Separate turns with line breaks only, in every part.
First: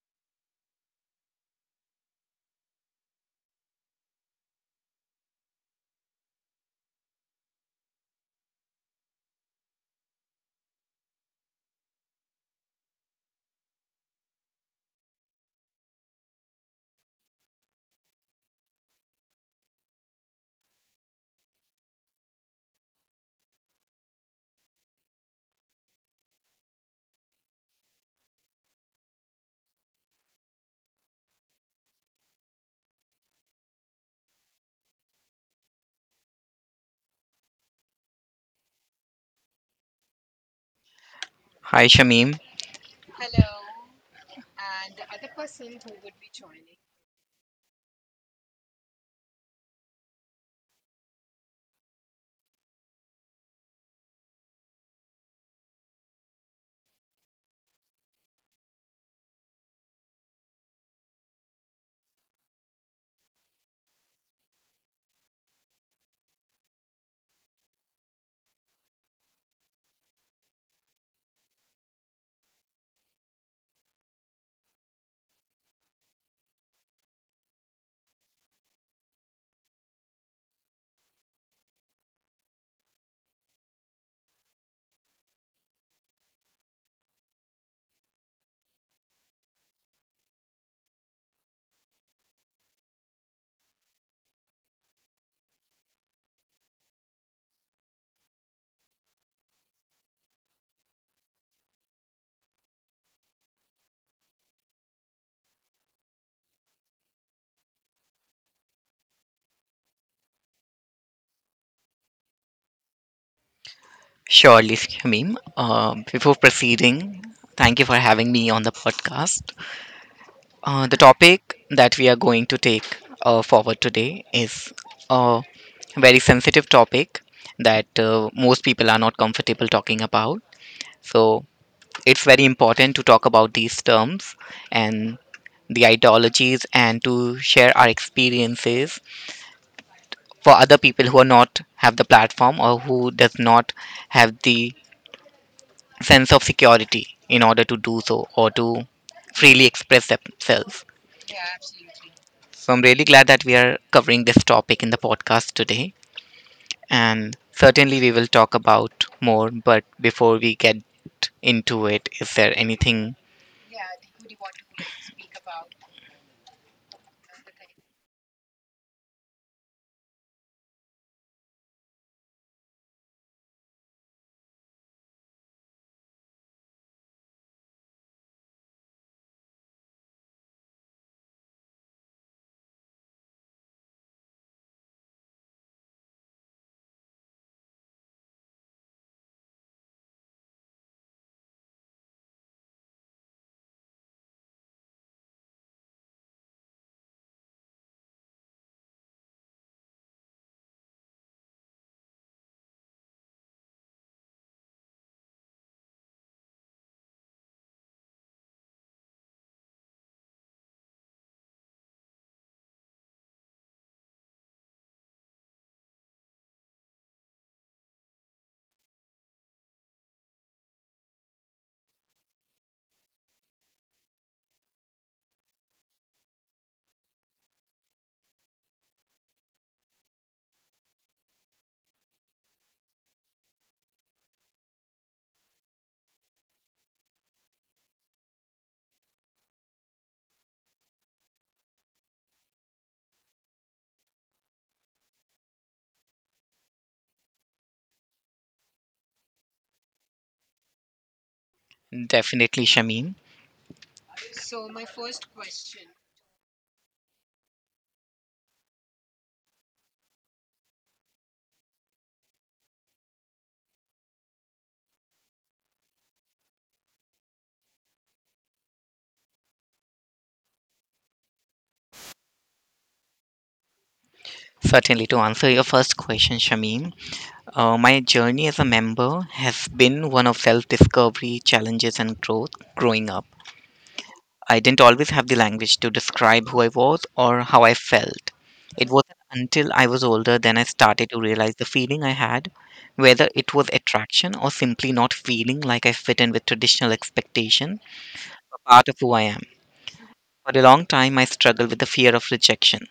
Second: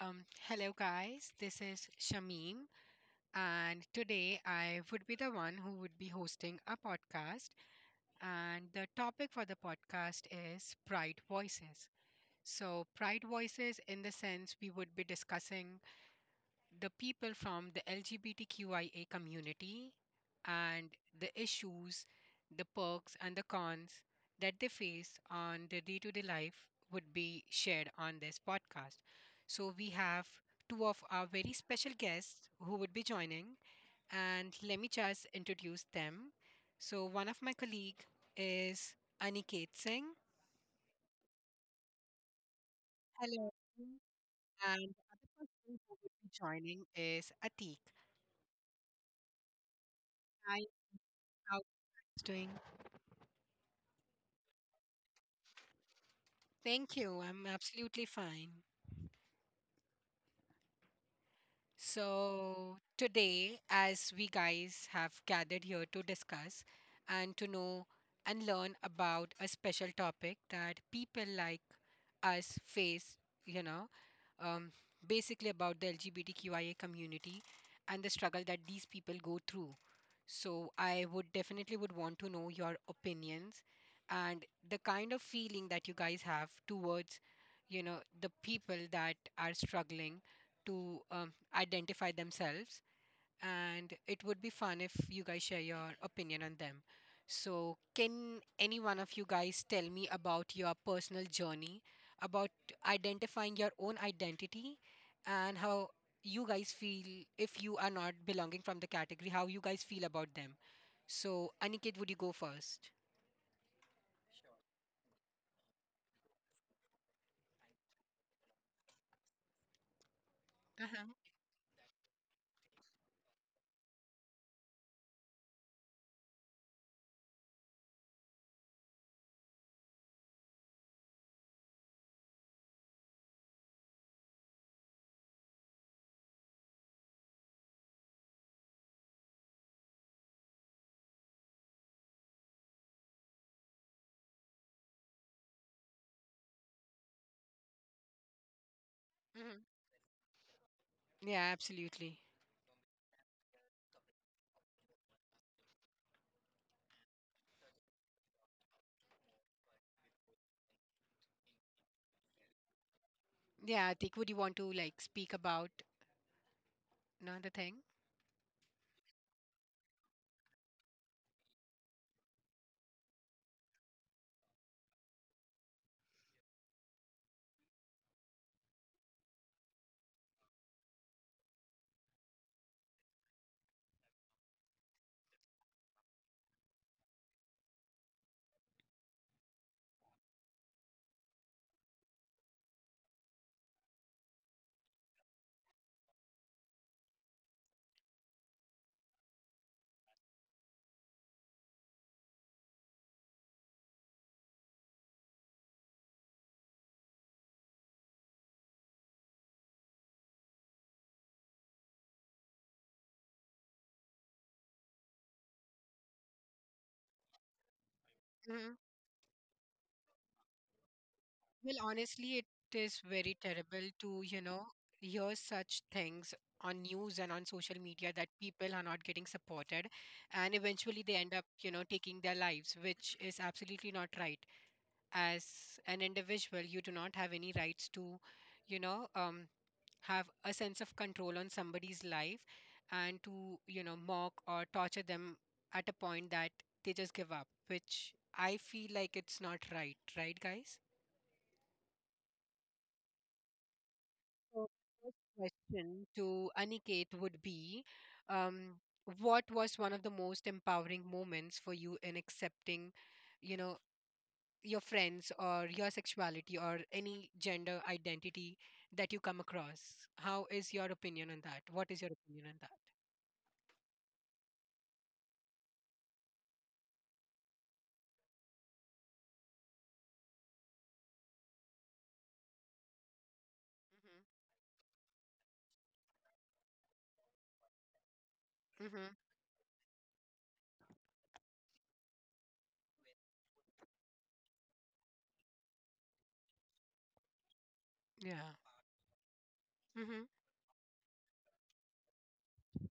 Hello, guys. This is Shamim, and today I would be the one who would be hosting a podcast. And the topic for the podcast is Pride Voices. So, Pride Voices, in the sense, we would be discussing the people from the LGBTQIA community and the issues, the perks, and the cons that they face on their day to day life would be shared on this podcast. So, we have two of our very special guests who would be joining, and let me just introduce them. So, one of my colleague is Aniket Singh.
Hi, Shamim.
Hello. And the other person who would be joining is Atik. Hi, how are you doing? Thank you. I'm absolutely fine. So, today, as we guys have gathered here to discuss and to know and learn about a special topic that people like us face, you know, um, basically about the LGBTQIA community and the struggle that these people go through. So, I would definitely would want to know your opinions and the kind of feeling that you guys have towards, the people that are struggling to identify themselves. And it would be fun if you guys share your opinion on them. So, can any one of you guys tell me about your personal journey, about identifying your own identity, and how you guys feel if you are not belonging from the category, how you guys feel about them? So, Aniket, would you go first?
Surely, Shamim. Before proceeding, thank you for having me on the podcast. The topic that we are going to take forward today is a very sensitive topic that most people are not comfortable talking about. So, it's very important to talk about these terms and the ideologies and to share our experiences for other people who are not have the platform or who does not have the sense of security in order to do so or to
Hmm.
freely express themselves.
Yeah, absolutely.
So I'm really glad that we are covering this topic in the podcast today. And certainly we will talk about more. But before we get into it, is there anything?
Yeah, Atik, would you want to like speak about another thing? Well, honestly, it is very terrible to, hear such things on news and on social media that people are not getting supported, and eventually they end up, taking their lives, which is absolutely not right. As an individual, you do not have any rights to, you know, um, have a sense of control on somebody's life and to, mock or torture them at a point that they just give up, which I feel like it's not right, right, guys?
Definitely, Shamim.
So first question to Aniket would be, um, what was one of the most empowering moments for you in accepting, you know, your friends or your sexuality or any gender identity that you come across? How is your opinion on that? What is your opinion on that?
Certainly, to answer your first question, Shamim, my journey as a member has been one of self discovery, challenges, and growth growing up.
Hmm.
I didn't always have the language to describe who I was or how I felt. It wasn't
Mm-hmm.
until I was older then I started to realize the feeling I had, whether it was attraction or simply not feeling like I fit in with traditional expectation,
Yeah.
a part of who I am.
Mm-hmm.
For a long time, I struggled with the fear of rejection.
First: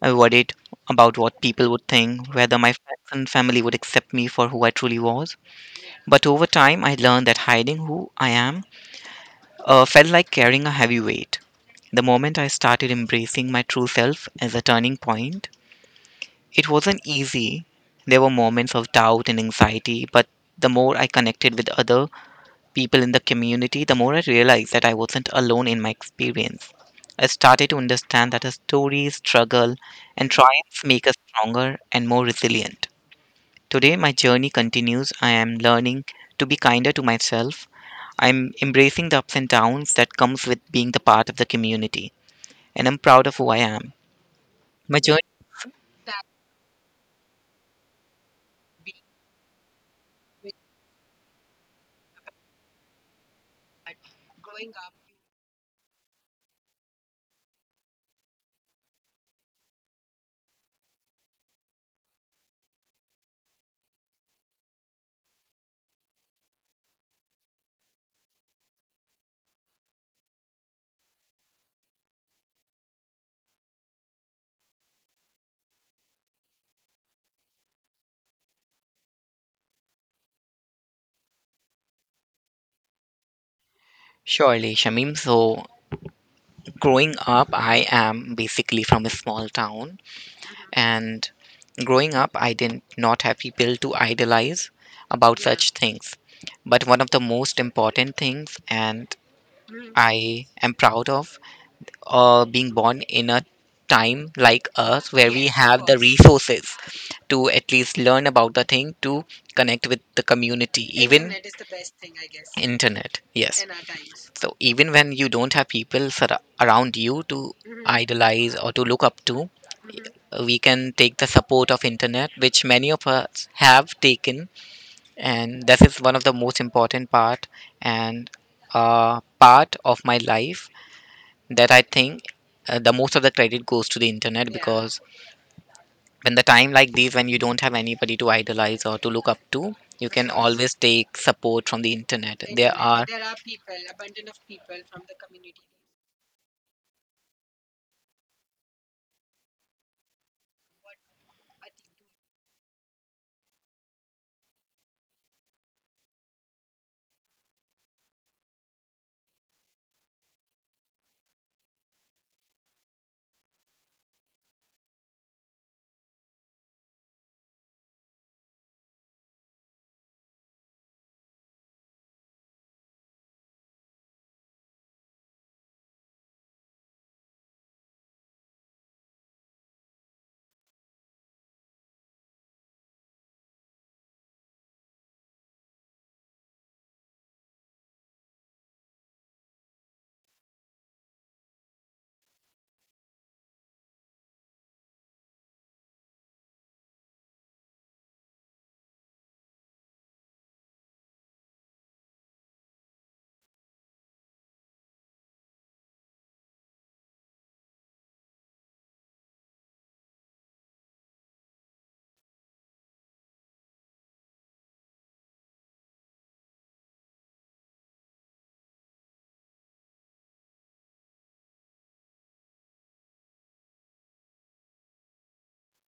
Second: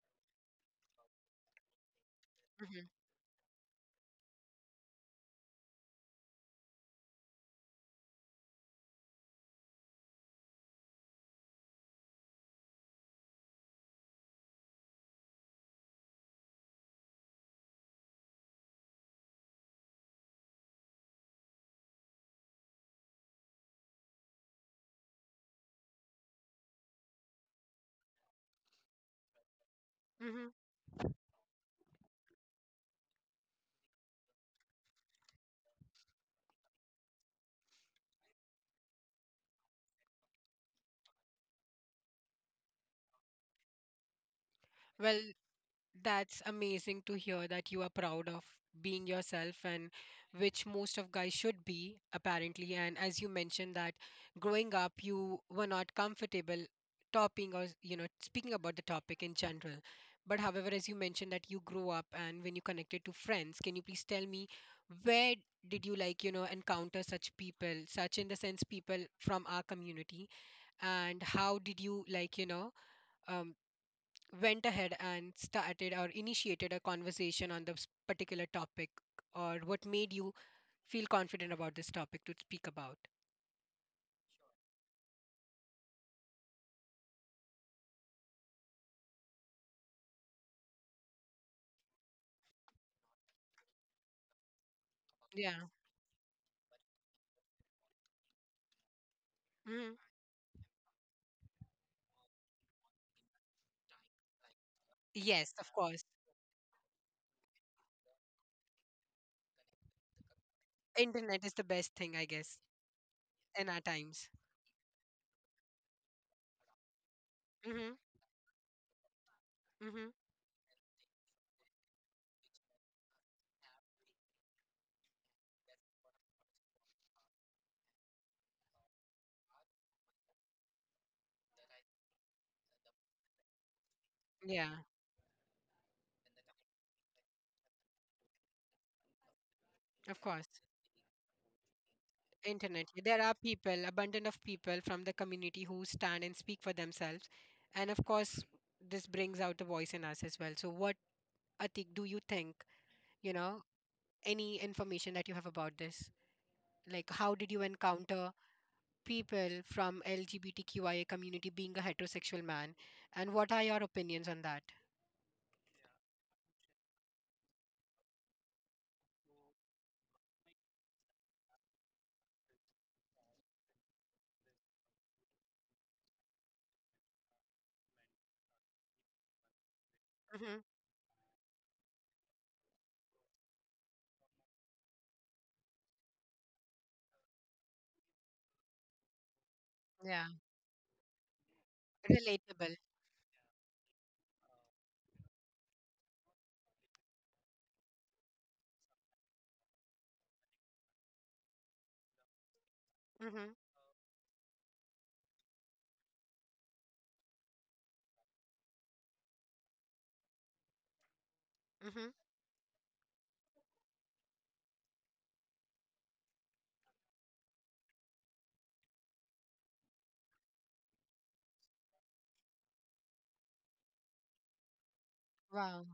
I worried about what people would think, whether my
Mm-hmm.
friends and family would accept me for who I truly was. But over time, I learned that hiding who I am felt like carrying a heavy weight. The moment I started embracing my true self as a turning point, it wasn't easy. There were moments of doubt and anxiety, but the more I connected with other people in the community, the more I realized that I wasn't alone in my experience. I started to understand that our stories, struggle, and
Mm-hmm.
triumphs make us stronger and more resilient. Today, my journey continues. I am learning to be kinder to myself. I'm embracing the ups and downs that comes with being the part of the community, and I'm proud of who I am. My
Well,
journey,
that's amazing to hear that you are proud of being yourself, and which most of guys should be, apparently. And as you mentioned that growing up, you were not comfortable topping or speaking about the topic in general. But however, as you mentioned that you grew up and when you connected to friends, can you please tell me where did you like encounter such people, such in the sense people from our community? And how did you like um, went ahead and started or initiated a conversation on this particular topic, or what made you feel confident about this topic to speak about?
surely, Shamim. So, growing up, I am basically from a small town, and growing up, I did not have people to idolize about
Yeah.
such things. But one of the most important things, and
Hmm.
I am proud of, being born in a time like us where we
Yes, of
have the
course.
resources to at least learn about the thing to connect with the community even.
Internet is the best thing, I guess.
Internet, yes.
In our times.
So even when you don't have people around you to
Hmm.
idolize or to look up to,
Hmm.
we can take the support of internet, which many of us have taken, and this is one of the most important part, and uh, part of my life that I think the most of the credit goes to the internet,
Yeah,
because when the time like these, when you don't have anybody to idolize or to look up to, you
of
can
course.
always take support from the internet there.
Internet,
Are.
there are people, abundant of people from the community who stand and speak for themselves. And of course, this brings out the voice in us as well. So what, Atik, do you think, you know any information that you have about this? Like, how did you encounter people from LGBTQIA community being a heterosexual man, and what are your opinions on that? Hmm. Yeah, relatable. Hmm. Hmm. Wow.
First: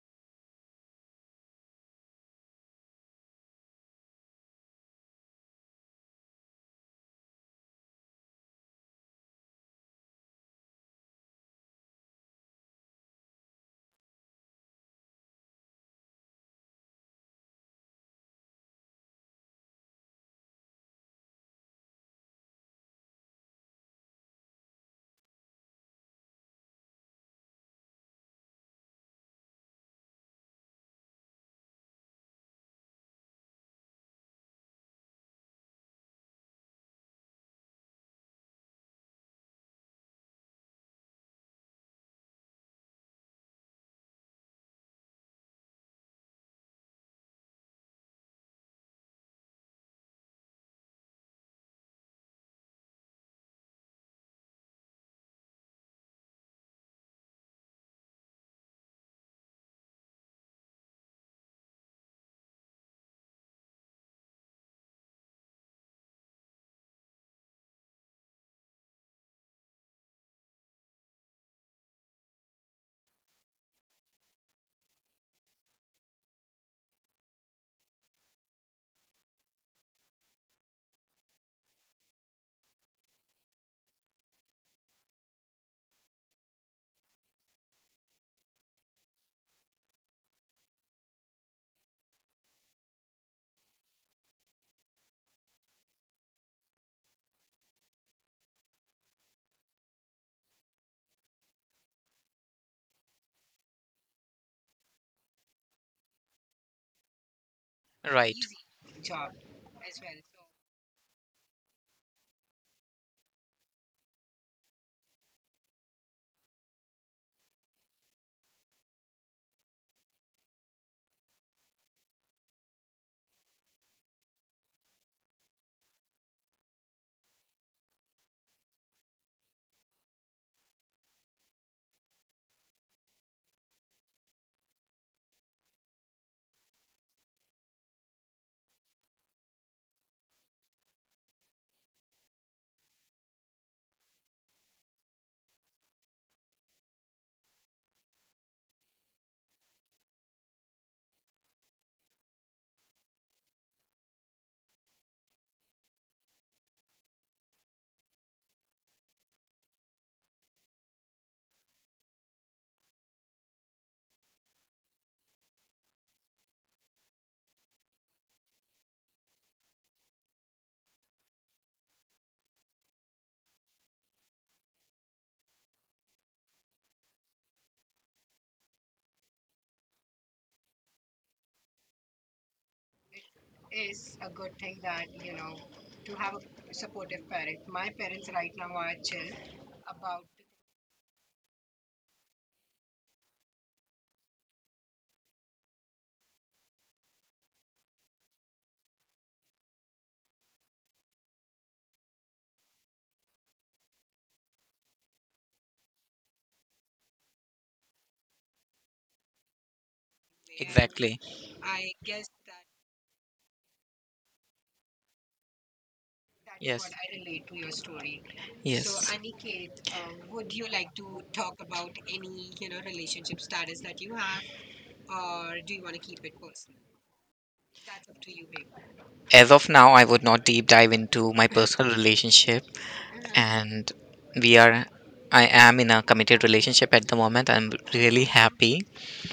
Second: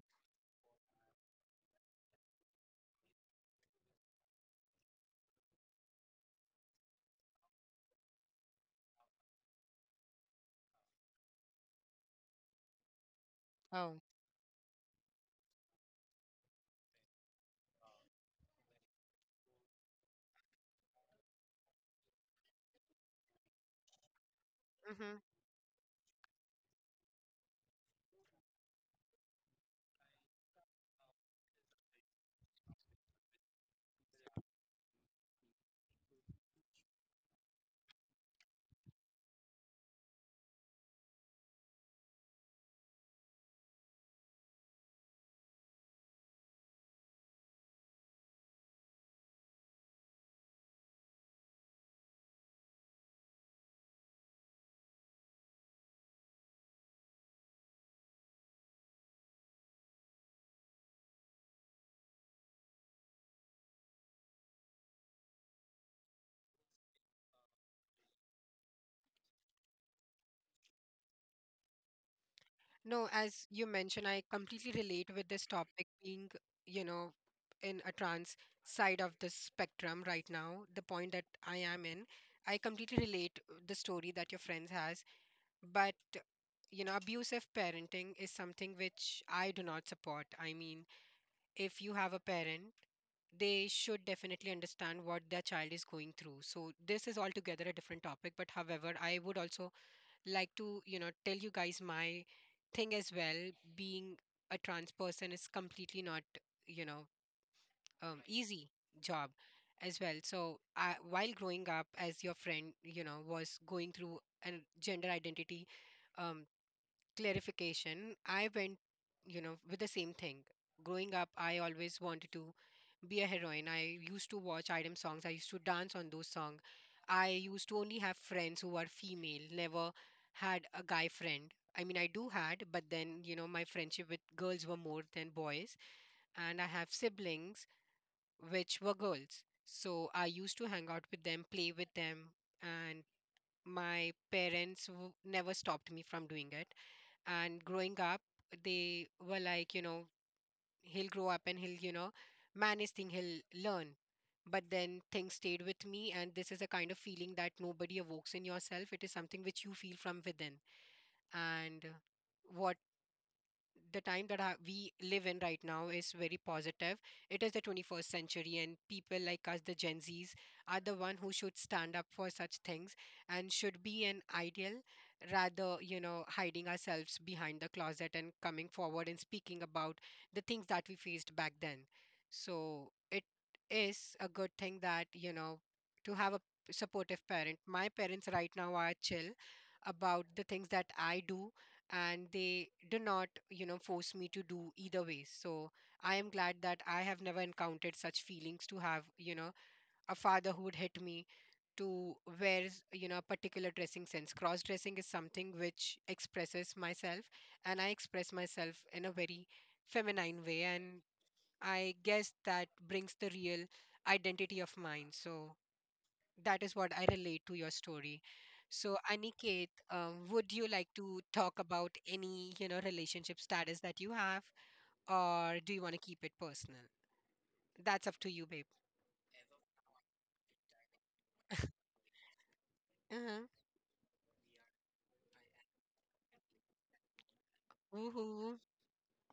Oh. Hmm. No, as you mentioned, I completely relate with this topic being, you know, in a trans side of the spectrum right now, the point that I am in. I completely relate the story that your friends has. But abusive parenting is something which I do not support. I mean, if you have a parent, they should definitely understand what their child is going through. So this is altogether a different topic. But however, I would also like to tell you guys my thing as well. Being a trans person is completely not you know
Right way.
easy job as well. So I, while growing up, as your friend, was going through a gender identity um, clarification. I went, with the same thing. Growing up, I always wanted to be a heroine. I used to watch item songs. I used to dance on those songs. I used to only have friends who were female. Never had a guy friend. I mean, I do had, but then, my friendship with girls were more than boys. And I have siblings which were girls, so I used to hang out with them, play with them. And my parents never stopped me from doing it. And growing up, they were like, he'll grow up and he'll, manage thing, he'll learn. But then things stayed with me, and this is a kind of feeling that nobody evokes in yourself. It is something which you feel from within. And what, the time that we live in right now is very positive. It is the 21st century, and people like us, the Gen Zs, are the one who should stand up for such things and should be an ideal, rather, hiding ourselves behind the closet and coming forward and speaking about the things that we faced back then. So it is a good thing that, to have a supportive parent. My parents right now are chill about the things that I do, and they do not force me to do either way. So I am glad that I have never encountered such feelings to have, a father who would hit me to wear, a particular dressing sense. Cross dressing is something which expresses myself, and I express myself in a very feminine way. And
Exactly.
I guess that brings the real identity of mine. So that is
Yes.
what I relate to your
So,
story. So,
yes,
Aniket, would you like to talk about any, relationship status that you have, or do you want to keep it personal? That's up to you, babe.
as of now I would not deep dive into my personal relationship. Uh-huh.
Uh-huh.
And we are I am in a committed relationship at the moment. I'm really
Woohoo.
happy.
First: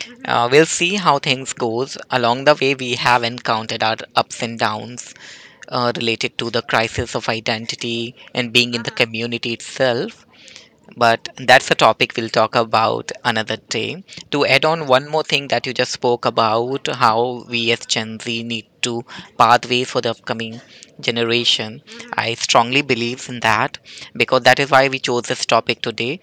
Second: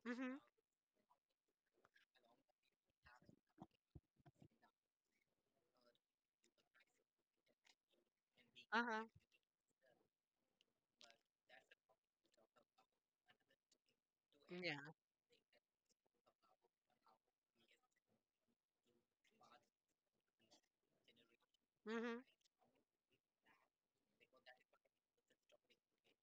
Mm-hmm.
We'll see how things goes. Along the way, we have encountered our ups and downs related to the crisis of identity and being in the
Uh-huh.
community itself. But that's a topic we'll talk about another day. To add on
Yeah.
one more thing that you just spoke about, how we as Gen Z need to pathways for the upcoming generation.
Mm-hmm.
I strongly believe in that because that is why we chose this topic today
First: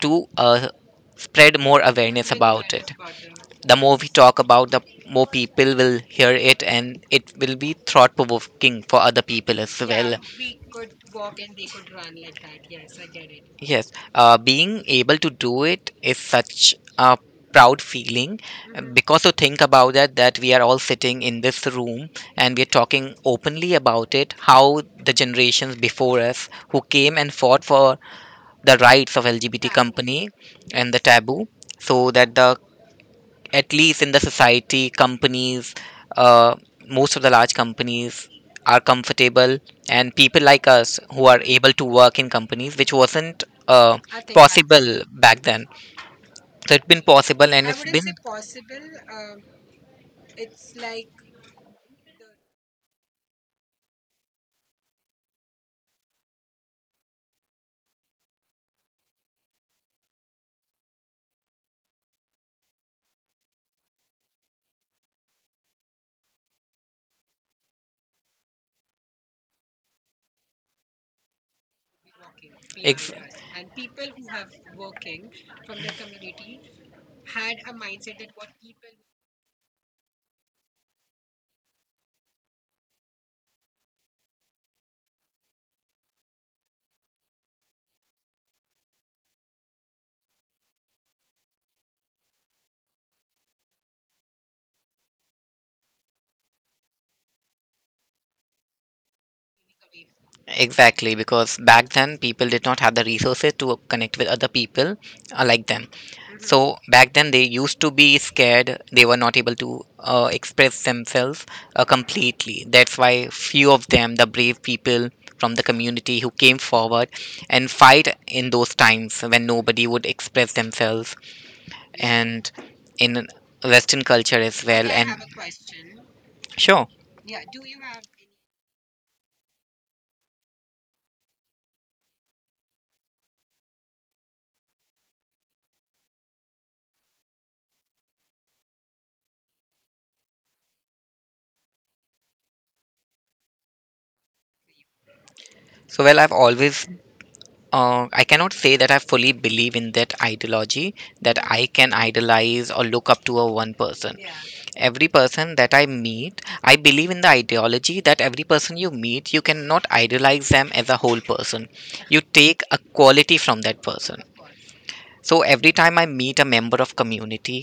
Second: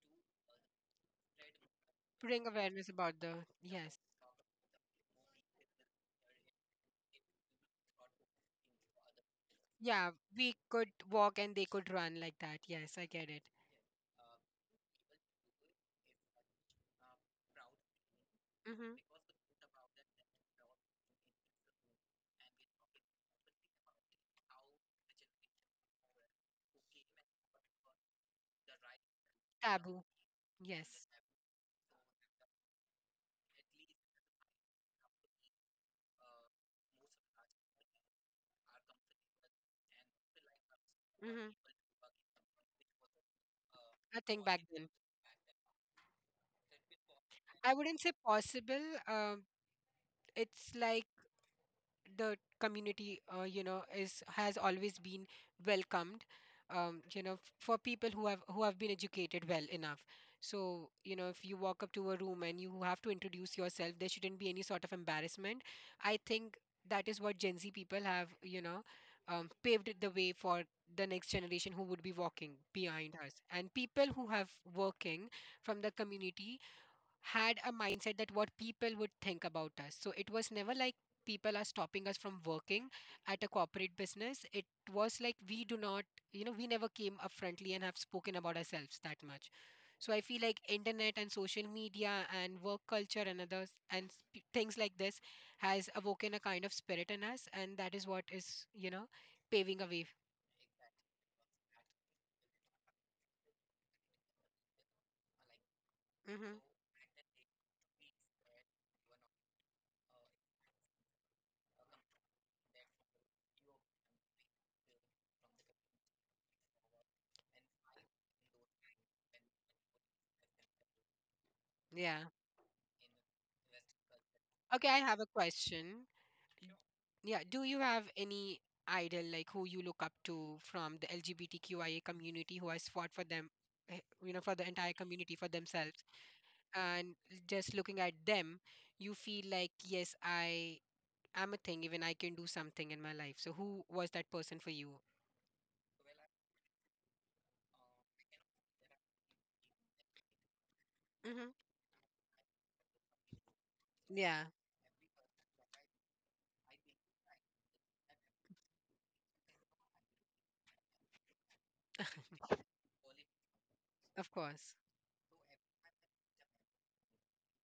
to spread more awareness
Bring
about
awareness
it.
about the,
The
yes.
more we talk about, the more people will hear it, and it will be thought provoking for other people as
Yeah,
well.
we could walk and they could run like that. Yes, I get it.
Yes, being able to do it is such a proud feeling,
Mm-hmm.
because to think about that we are all sitting in this room and we are talking openly about it, how the generations before us who came and fought for the rights of LGBT
Taboo.
company and the
Yes.
taboo, so that the at least in the society, companies, uh, most of the large companies are comfortable, and people like us who are
Mm-hmm.
able to work in companies, which wasn't
A thing back then.
possible back then. So it's been possible, and
I
it's
wouldn't say
been
possible. Um, it's like, the community, you know is has always been welcomed, for people who have been educated well enough. So, if you walk up to a room and you have to introduce yourself, there shouldn't be any sort of embarrassment. I think that is what Gen Z people have, paved the way for the next generation, who would be walking
ex-
behind us. And people who have working from the community had a mindset that what people would think about us. So it was never like people are stopping us from working at a corporate business. It was like we do not, we never came up frontly and have spoken about ourselves that much. So I feel like internet and social media and work culture and others and things like this has awoken a kind of spirit in us, and that is what is, paving a way.
Exactly, because back then people did not have the resources to connect with other people like them.
Hmm.
So back then they used to be scared. They were not able to express themselves completely. That's why few of them, the brave people from the community who came forward and fight in those times when nobody would express themselves
Yeah.
and in Western culture as
Okay,
well.
I
And
have a question.
sure.
Yeah, do you have any idol, like who you look up to from the LGBTQIA community, who has fought for them, for the entire community, for themselves? And just looking at them, you feel like, yes, I am a thing, even I can do something in my life. So who was that person for you?
So well, I cannot say that I fully believe in that ideology that
Mm-hmm.
I can idolize or look up to a one person.
Yeah,
Every person that I meet, I believe in the ideology that every person you meet, you cannot idolize them as a whole person. You take a quality from that person.
of course.
So every time I meet a member of community,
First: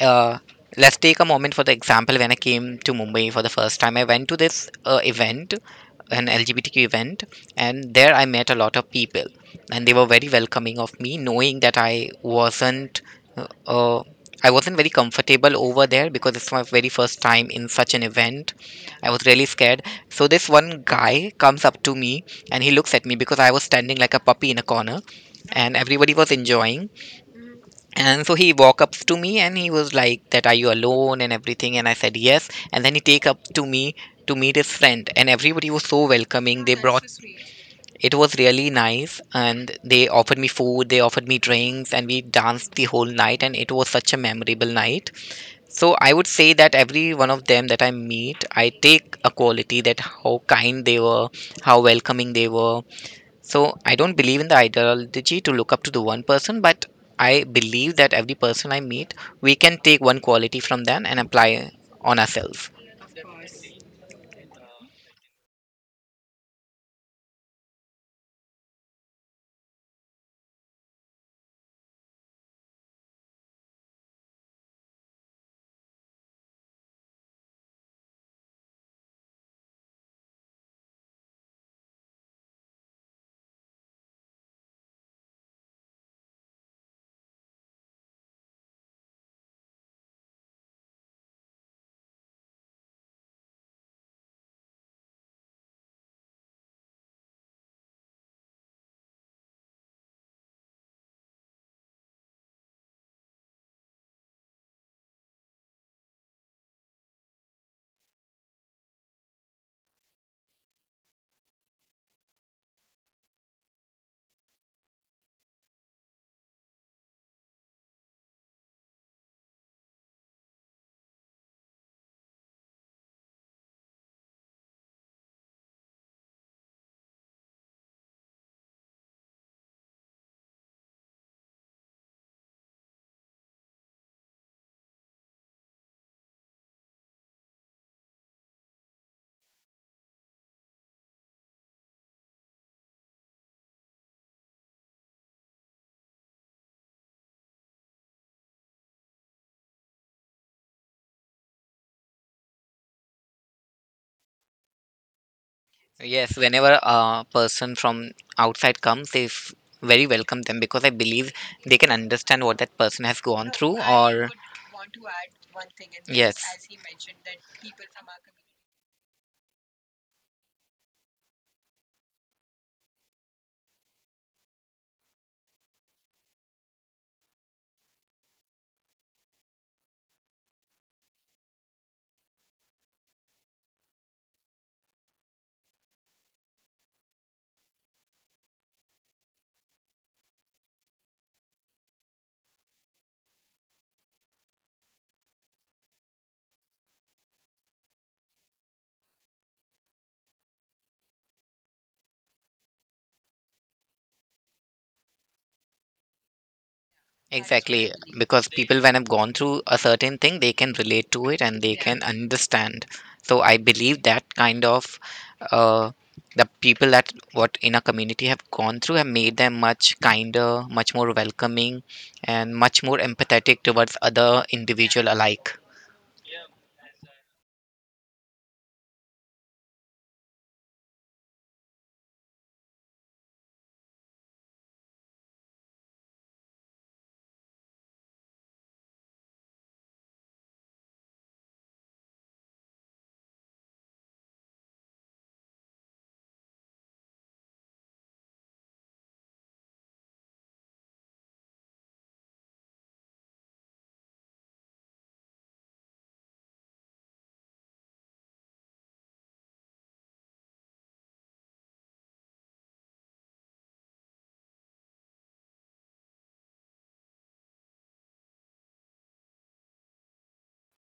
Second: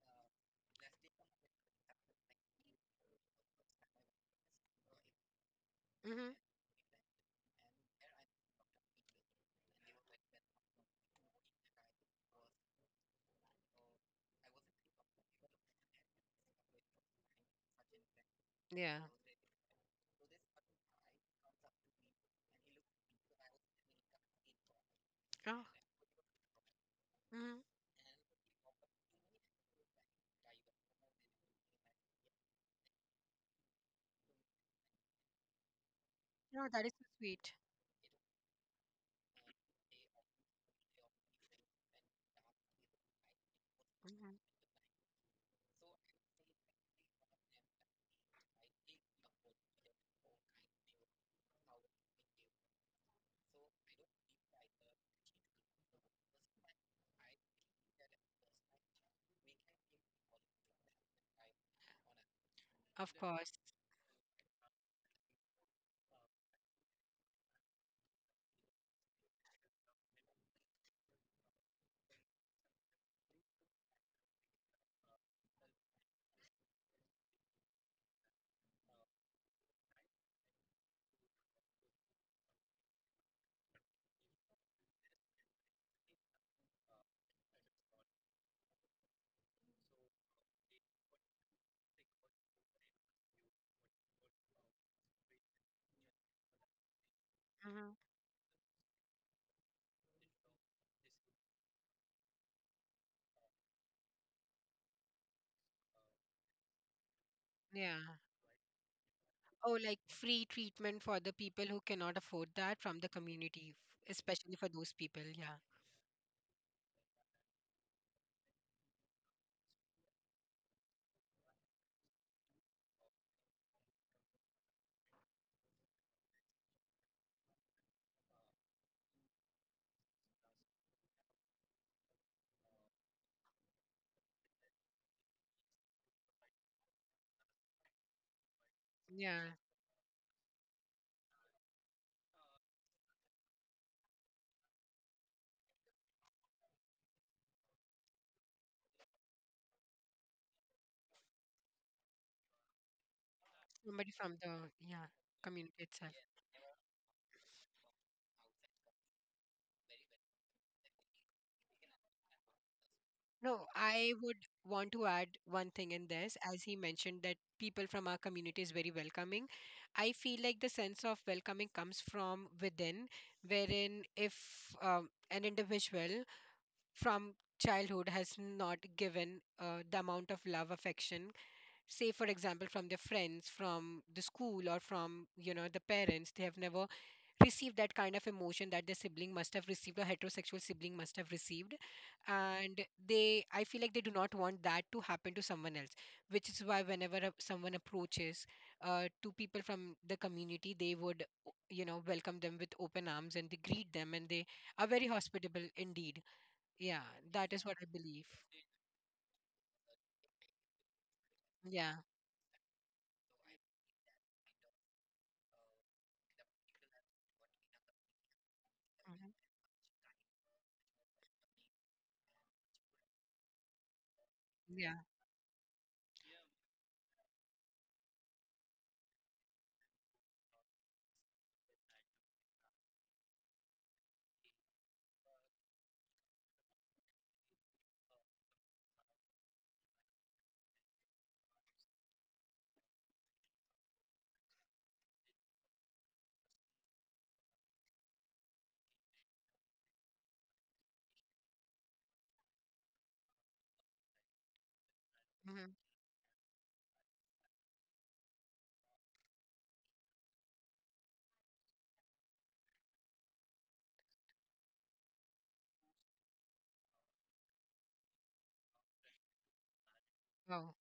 uh, let's take a moment for the example. When I came to Mumbai for the first time, I went to this event, an
Mm-hmm.
LGBTQ event, and there I met a lot of people, and they were very welcoming of me, knowing that wasn't uh, uh, I wasn't very comfortable over there because it's my very first time in such an event.
Yeah.
I was really scared. So this one guy comes up to me, and he looks at me because I was standing like a puppy in a corner,
Oh,
and everybody was enjoying.
mm-hmm.
And so he walk up to me, and he was like, that are you alone, and everything, and I said yes, and then he take up to me to meet his friend, and everybody was so welcoming,
No,
they
that is
brought.
so sweet.
It was really nice, and they offered me food, they offered me drinks, and we danced the whole night, and it was such a
Hmm.
memorable night. So I would say that every one of them that I meet, I take a quality, that how kind they were, how welcoming they were. So I don't believe in the ideology to look up to the one person, but I believe that every person I meet, we can take one quality from them and apply on ourselves.
Of course. Mm-hmm. Yeah. Oh, like free treatment for the people who cannot afford that from the community, especially for those people. Yeah. Yeah. Somebody from the, yeah, community itself.
Yes, whenever a person from outside comes, they very welcome them because I believe they can understand what that person has gone
No,
through,
I
or
would want to add one thing in this,
yes.
as he mentioned that people from our community is very welcoming. I feel like the sense of welcoming comes from within, wherein if, an individual from childhood has not given, the amount of love, affection, say for example from their friends from the school or from, the parents, they have never received that kind of emotion that their sibling must have received, or heterosexual sibling must have received. And they, I feel like, they do not want that to happen to someone else. Which is why whenever someone approaches, to people from the community, they would, welcome them with open arms, and they greet them, and they are very hospitable indeed. Yeah, that is what I
Exactly,
believe.
because people, when have gone through a certain thing, they can relate to it and they
Yeah.
can understand. So I believe that kind of uh, the people that what in a community have gone through have
Mhm.
made them much kinder, much more welcoming, and much more empathetic towards other
Yeah.
individual alike.
Hmm. Oh,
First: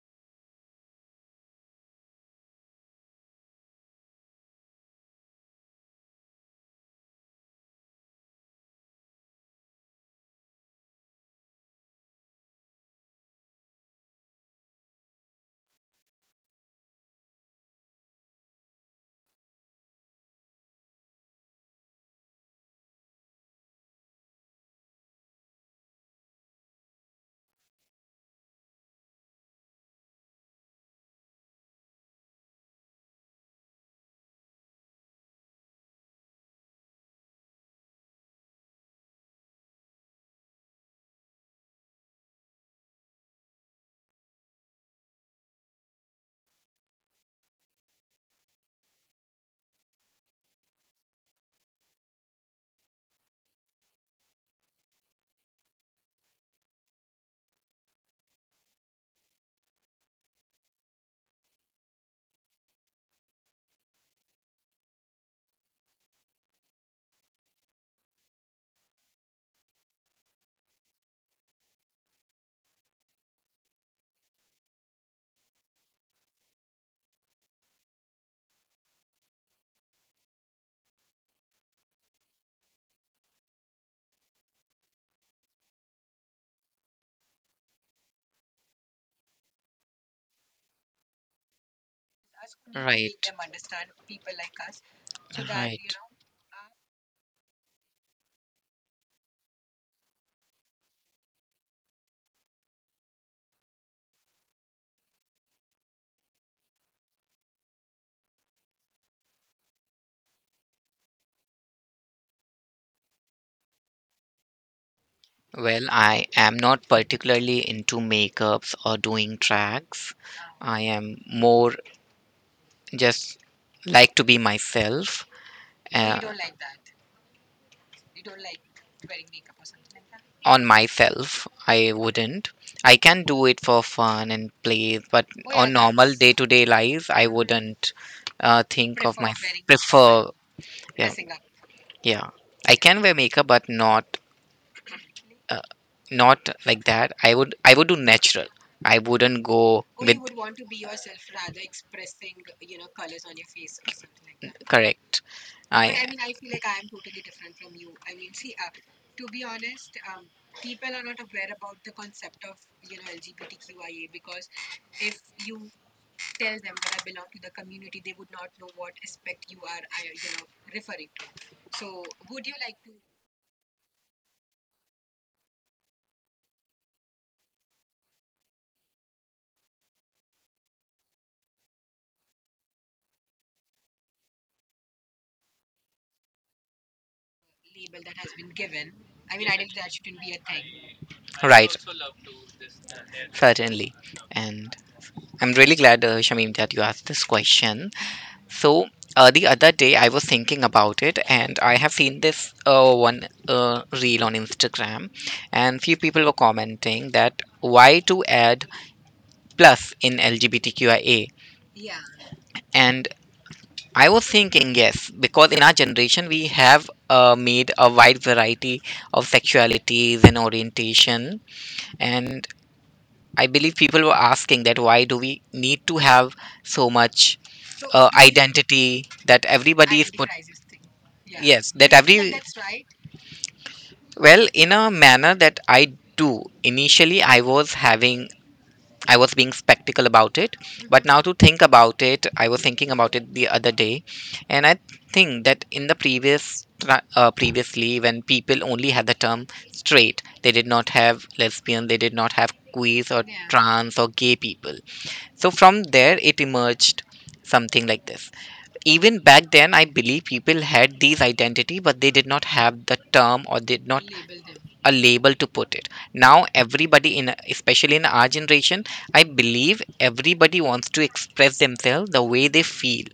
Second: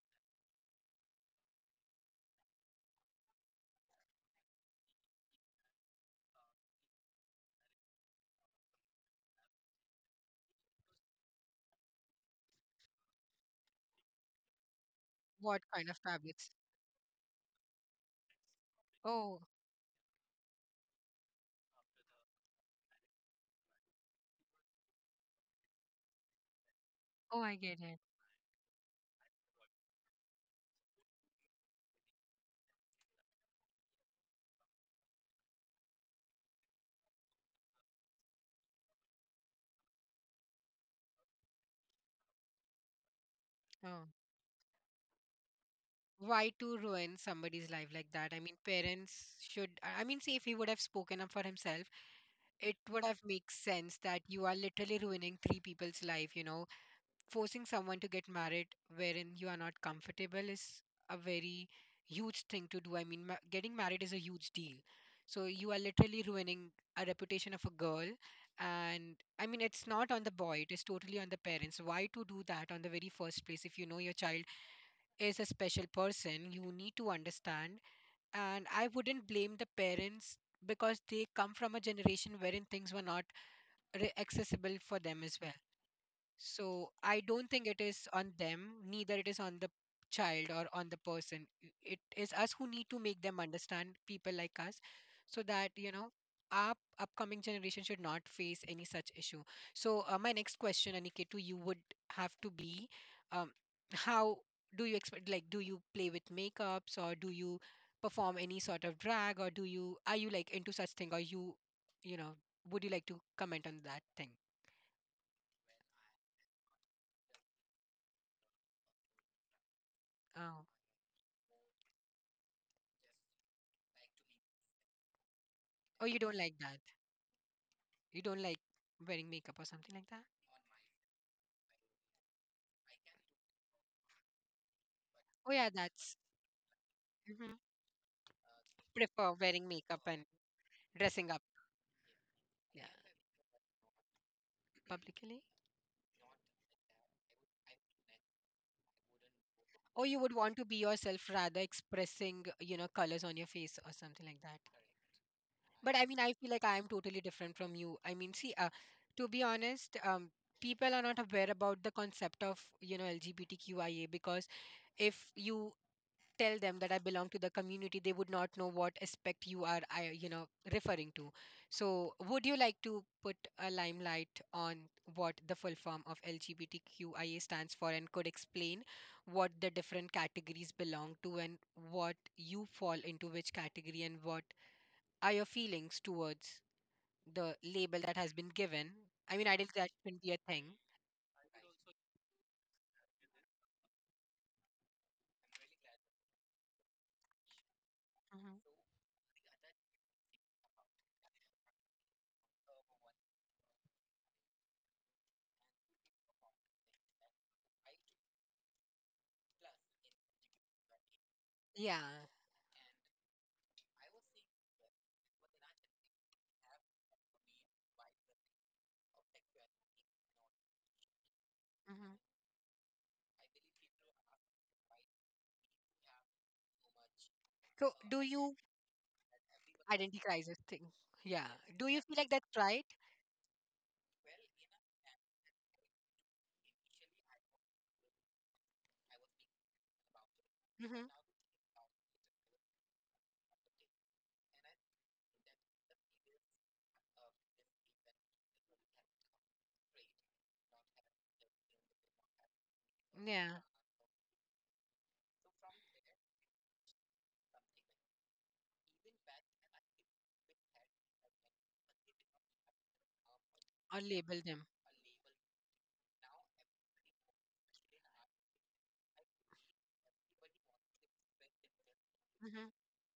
what kind of fabrics? Oh, oh, I get it. Oh, why to ruin somebody's life like that? I mean, parents should. I mean, see, if he would have spoken up for himself, it would have made sense that you are literally ruining three people's life, forcing someone to get married wherein you are not comfortable is a very huge thing to do. I mean, getting married is a huge deal. So you are literally ruining a reputation of a girl. And I mean, it's not on the boy, it is totally on the parents. Why to do that on the very first place if you know your child is a special person? You need to understand. And I wouldn't blame the parents because they come from a generation wherein things were not accessible for them as well. So I don't think it is on them, neither it is on the child or on the person. It is us who need to
Right.
make them understand, people like us, so that, you
Right.
know, our upcoming generation should not face any such issue. So my next question, Aniket, to you would have to be, um, how do you expect, like, do you play with makeups or do you perform any sort of drag or do you, are you like into such thing or you know, would you like to comment on that thing?
Well, I am not particularly into makeups or doing tracks.
Oh,
I am more just like to be myself.
oh, you
uh,
don't like that. You don't like wearing makeup or something like that?
on myself I wouldn't. I can do it for fun and play, but,
Oh
oh,
yeah,
on normal
that's
day-to-day life I would,
hmm
wouldn't think of my
prefer wearing makeup and
prefer. Yeah,
dressing up.
yeah, I
Yeah,
can wear makeup, but not
publicly.
uh, like that. I would do natural. I wouldn't go, oh,
Or
with,
you would want to be yourself rather expressing, you know, colors on your face or something like that.
correct, I.
But I mean, I feel like I am totally different from you. I mean, see, to be honest, people are not aware about the concept of, you know, LGBTQIA because if you tell them that I belong to the community, they would not know what aspect you are, I, you know, referring to. So, would you like to put a limelight on what the full form of LGBTQIA stands for and could explain what the different categories belong to and what you fall into which category and what are your feelings towards the label that has been given? I mean, I did that shouldn't be a thing.
Right, certainly. And I'm really glad, Shamim, that you asked this question.
Hmm.
So the other day I was thinking about it, and I have seen this one reel on Instagram, and few people were commenting that why to add plus in LGBTQIA,
Yeah.
and I was thinking yes, because in our generation we have made a wide variety of sexualities and orientation,
Hmm.
and I believe people were asking that why do we need to have so much
So, do you
identity that everybody is
identity
put.
crisis thing. Yeah.
Yes,
Do
that
you feel like
every.
that right?
Well, in a manner that I do. Initially, I was being spectacle about it.
Hmm.
But now to think about it, I was thinking about it the other day, and I think that in the previous, tra- previously, when people only had the term straight, they did not have lesbian, they did not have queer or
Yeah.
trans or gay people. So from there, it emerged something like this. Even back then, I believe people had these identity, but they did not have the term or did
Or
not
label them.
a label to put it. Now everybody in, especially in our generation, I believe everybody wants to express themselves the way they
Hmm.
feel,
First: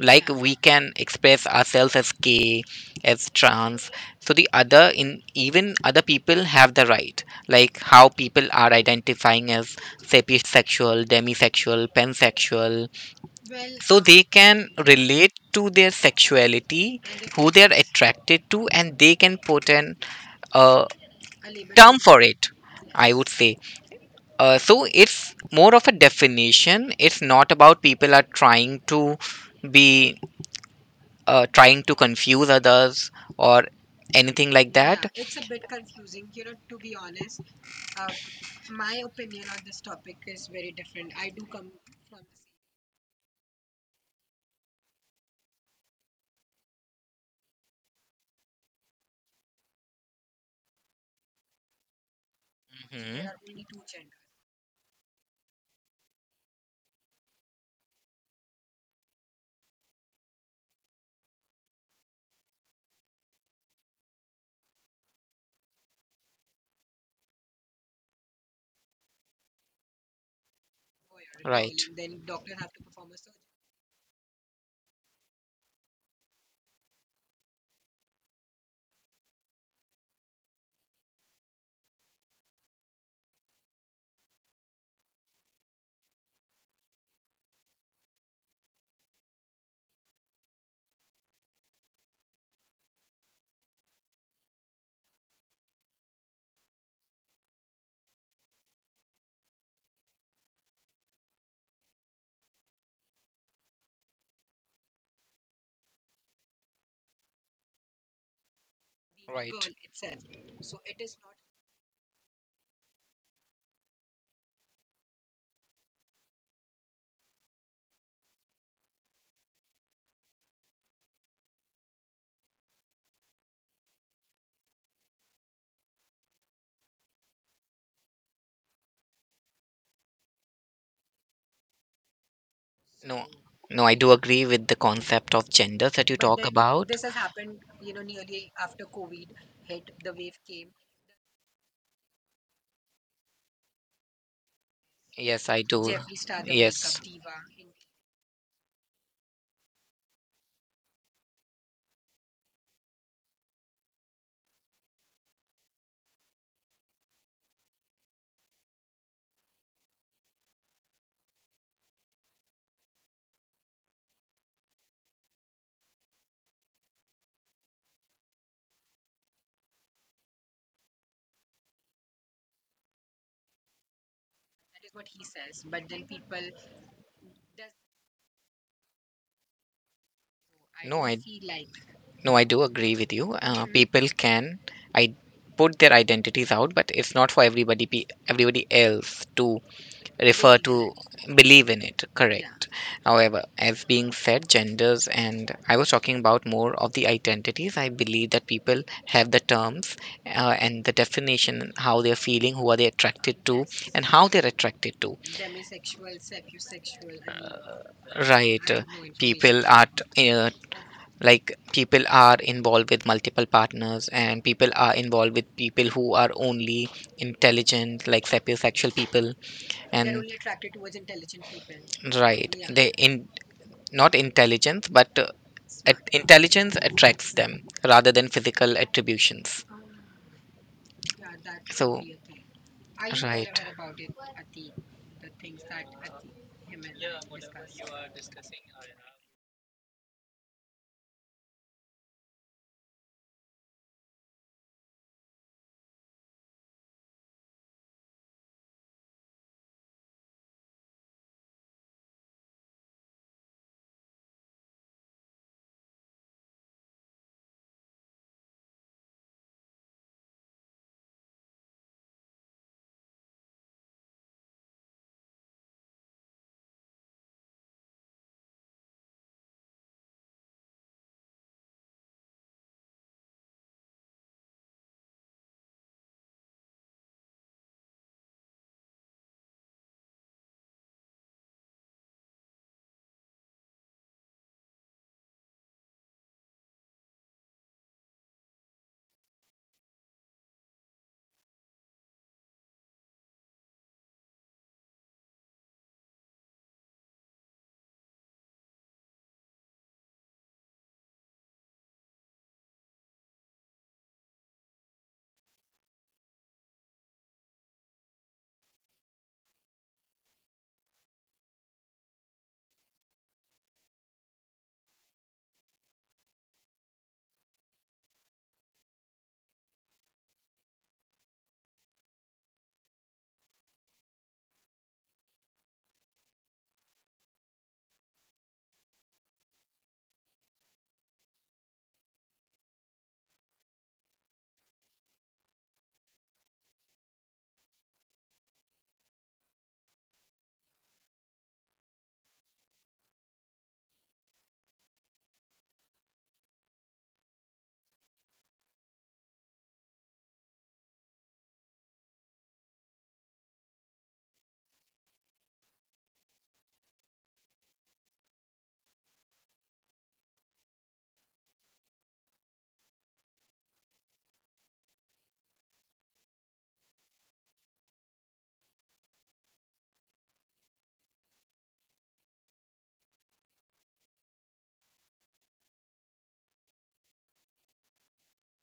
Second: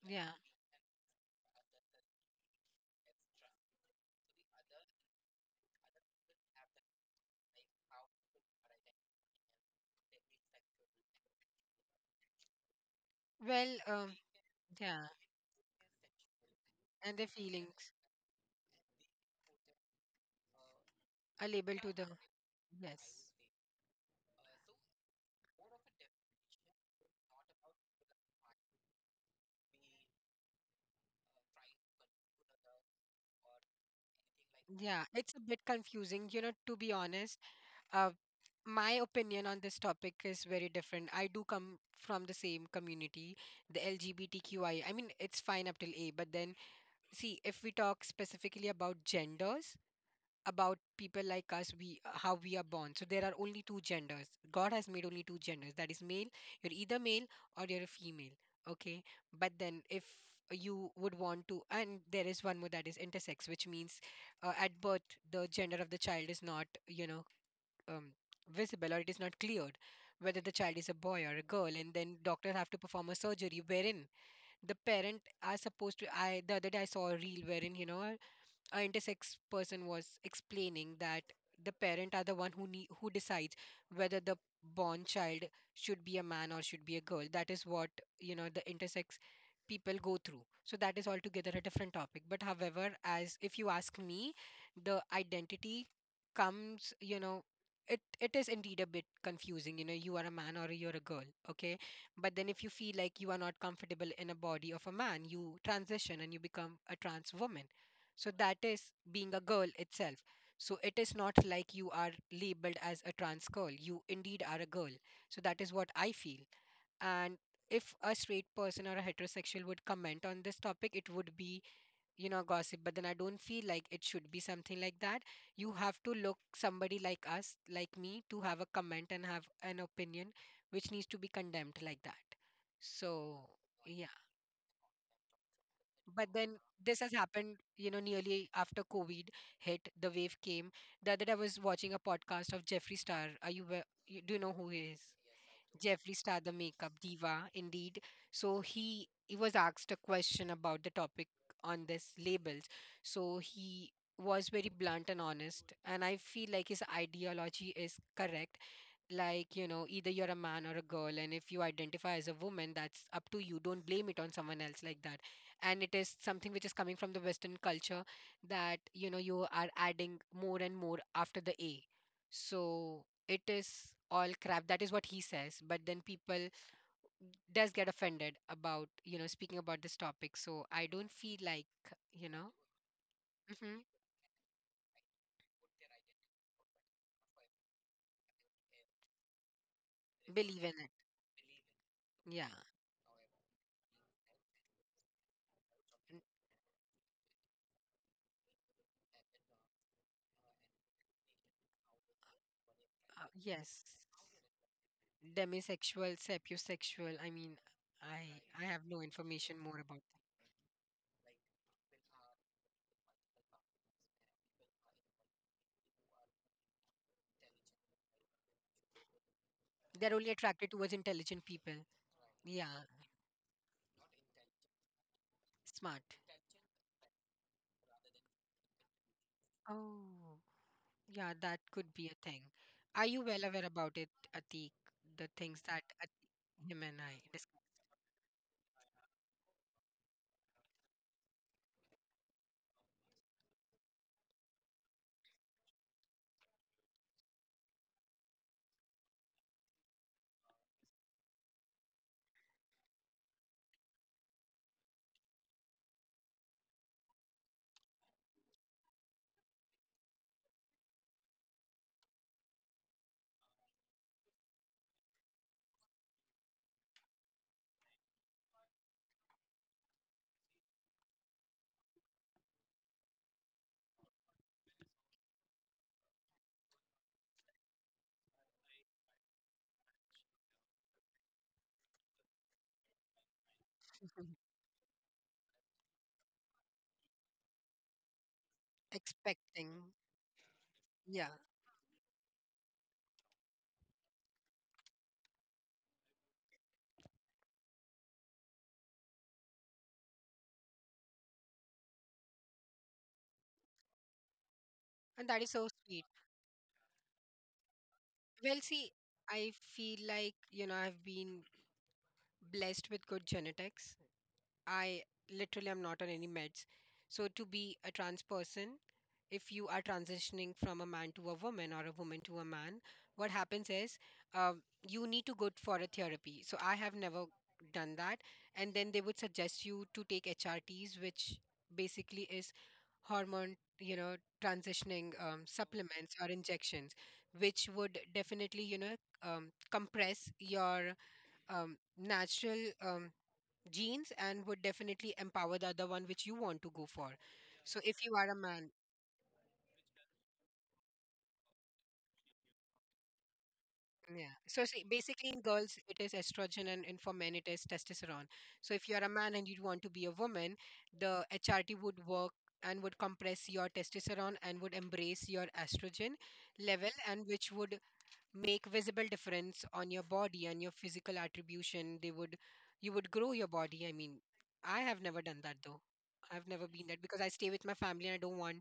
like
Yeah.
we can express ourselves as gay, as trans. So the other in even other people have the right, like how people are identifying as sapiosexual, demisexual, pansexual,
Well,
so they can
yeah.
relate to their sexuality,
And their
who they are
feelings
attracted to, and they can put an uh,
are labeled to
term
the.
for it, I would say. So it's more of a definition. It's not about people are trying to be trying to confuse others or anything like
Yeah,
that.
it's a bit confusing, you know, to be honest. Uh, my opinion on this topic is very different. I do come from the same community, the LGBTQI. I mean, it's fine up till A, but then see if we talk specifically about genders about people like us, we how we are born, so there are
Mhm.
only two genders. God has made only two genders, that is male. You're either male or you're a female. Okay. But then if you would want to, and there is one more that is intersex, which means at birth the gender of the child is not, you know, um, visible or it is not cleared whether the child is a boy or a girl,
Right.
and then doctors have to perform a surgery wherein the parent are supposed to, I the other day I saw a reel wherein, you know, a intersex person was explaining that the parent are the one who need, who decides whether the born child should be a man or should be a girl. That is what, you know, the intersex people go through. So that is altogether a different topic, but however, as if you ask me, the identity comes, you know, it is indeed a bit confusing. You know, you are a man or you're a girl, okay, but then if you feel like you are not comfortable in a body of a man, you transition and you become a trans woman. So that is being a girl itself. So
Right.
it is not like you are labeled as a trans girl. You indeed are a girl. So that is what I feel. And if a straight person or a heterosexual would comment on this topic, it would be, you know, gossip. But then I don't feel like it should be something like that. You have to look somebody like us, like me, to have a comment and have an opinion which needs to be condemned like that.
No,
So,
no, I do
yeah,
agree with the concept of gender that you
but
talk
then
about.
this has happened, you know, nearly after COVID hit, the wave came. The other day I was watching a podcast of Jeffree Star. Are you, you do you know who he is?
Yes, I do.
Jeffree Star, the makeup
Yes. Makeup.
diva, indeed. So he was asked a question about the topic on this labels. So he was very blunt and honest, and I feel like his ideology is correct, like, you know, either you're a man or a girl, and if you identify as a woman, that's up to you. Don't blame it on someone else like that. And it is something which is coming from the western culture, that, you know, you are adding more and more after the A. So it is all crap, that is what he says. But then people does get offended about, you know, speaking about this topic, so I
No,
don't
I
feel like, you
no, I
know,
do agree with you.
hmm,
People can, I, put their identities out, but it's not for everybody. Pe everybody else to refer
believe
to,
in it,
believe in it,
yeah.
correct. However, as being said, genders, and I was talking about more of the identities, I believe that people have the terms and the definition, how they're feeling, who are they attracted to,
Yes,
and how they're attracted to.
demisexual, sapiosexual. I mean, I
Right.
have no information
People
more
are
about them.
t- uh, like people are involved with multiple partners and people are involved with people who are only intelligent, like sapiosexual people,
They're
and
only attracted towards intelligent people.
right,
Yeah,
they in not intelligence but
smart.
intelligence attracts them rather than physical attributions.
Oh, yeah, that could
So,
be a thing. Are you well
right.
aware about it, Atik? The things that Atik, him and I discussed. Expecting. Yeah, and that is so sweet. Well, see, I feel like, you know, I've been blessed with good genetics. I literally am not on any meds. So to be a trans person, if you are transitioning from a man to a woman or a woman to a man, what happens is, you need to go for a therapy. So I have never done that, and then they would suggest you to take HRTs, which basically is hormone, you know, transitioning supplements or injections, which would definitely, you know, compress your natural um, genes and would definitely empower the other one which you want to go for. So if you are a man, yeah. So see, basically in girls it is estrogen, and for men it is testosterone. So if you are a man and you want to be a woman, the HRT would work and would compress your testosterone and would embrace your estrogen level, and which would make visible difference on your body and your physical attribution. They would, you would grow your body. I mean, I have never done that though. I've never been that because I stay with my family and I don't want,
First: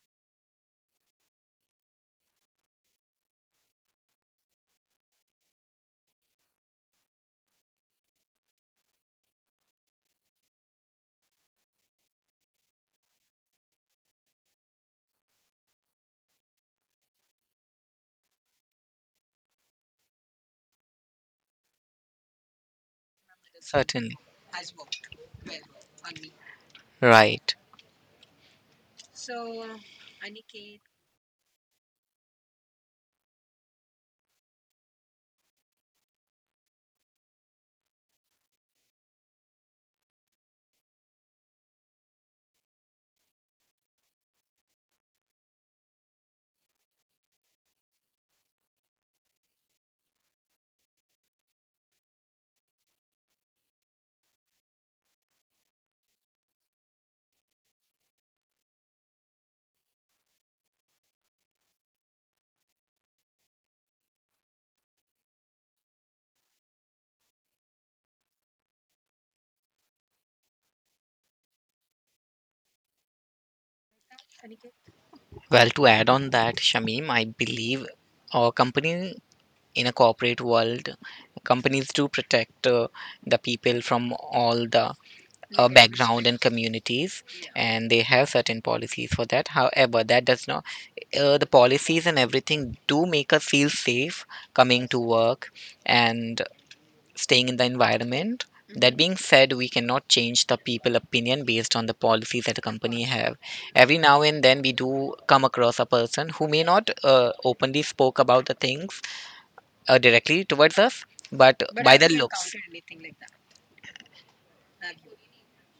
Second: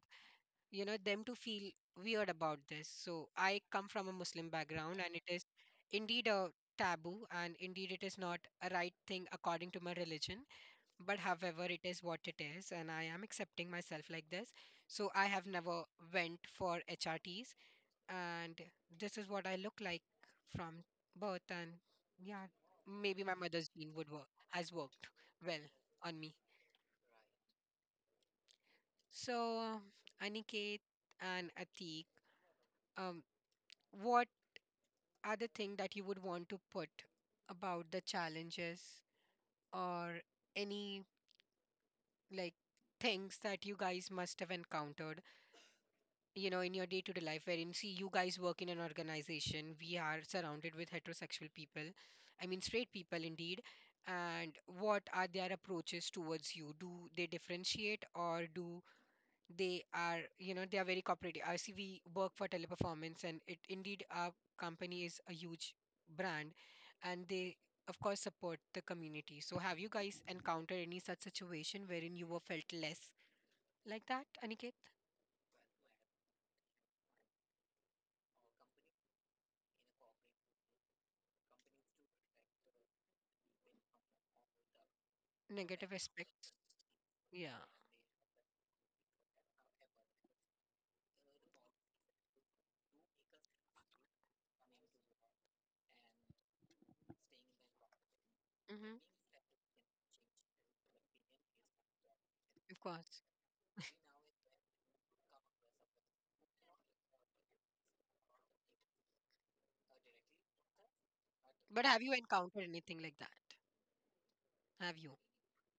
you know, them to feel weird about this. So I come from a Muslim background, and it is indeed a taboo, and indeed it is not a right thing according to my religion. But however, it is what it is, and I am accepting myself like this. So I have never went for HRTs, and this is what I look like from birth. And yeah, maybe my mother's gene would
Certainly.
work, has worked well on me.
Right.
So Aniket and Atik, um what other thing that you would want to put about the challenges or any, like, things that you guys must have encountered, you know, in your day-to-day life wherein, see, you guys work in an organization, we are surrounded with heterosexual people, I mean straight people indeed. And what are their approaches towards you? Do they differentiate or do they, are, you know, they are very cooperative? I see we work for Teleperformance, and it indeed our company is a huge brand, and they of course support the community. So have you guys encountered any such situation wherein you were felt less like that, Aniket?
Well, to add on that, Shamim, I believe our company, in a corporate world, companies do protect the people from all the
Negative
background and
aspects.
communities,
Yeah.
and they have certain policies for that. However, that does not the policies and everything do make us feel safe coming to work and staying in the environment. That
Hmm.
Being said, we cannot change the people opinion based on the policies that a
Of
company
course.
have. Every now and then we do come across a person who may not openly spoke about the things directly towards us, but
But
by
have
the
you
looks.
encountered anything like that? Have you,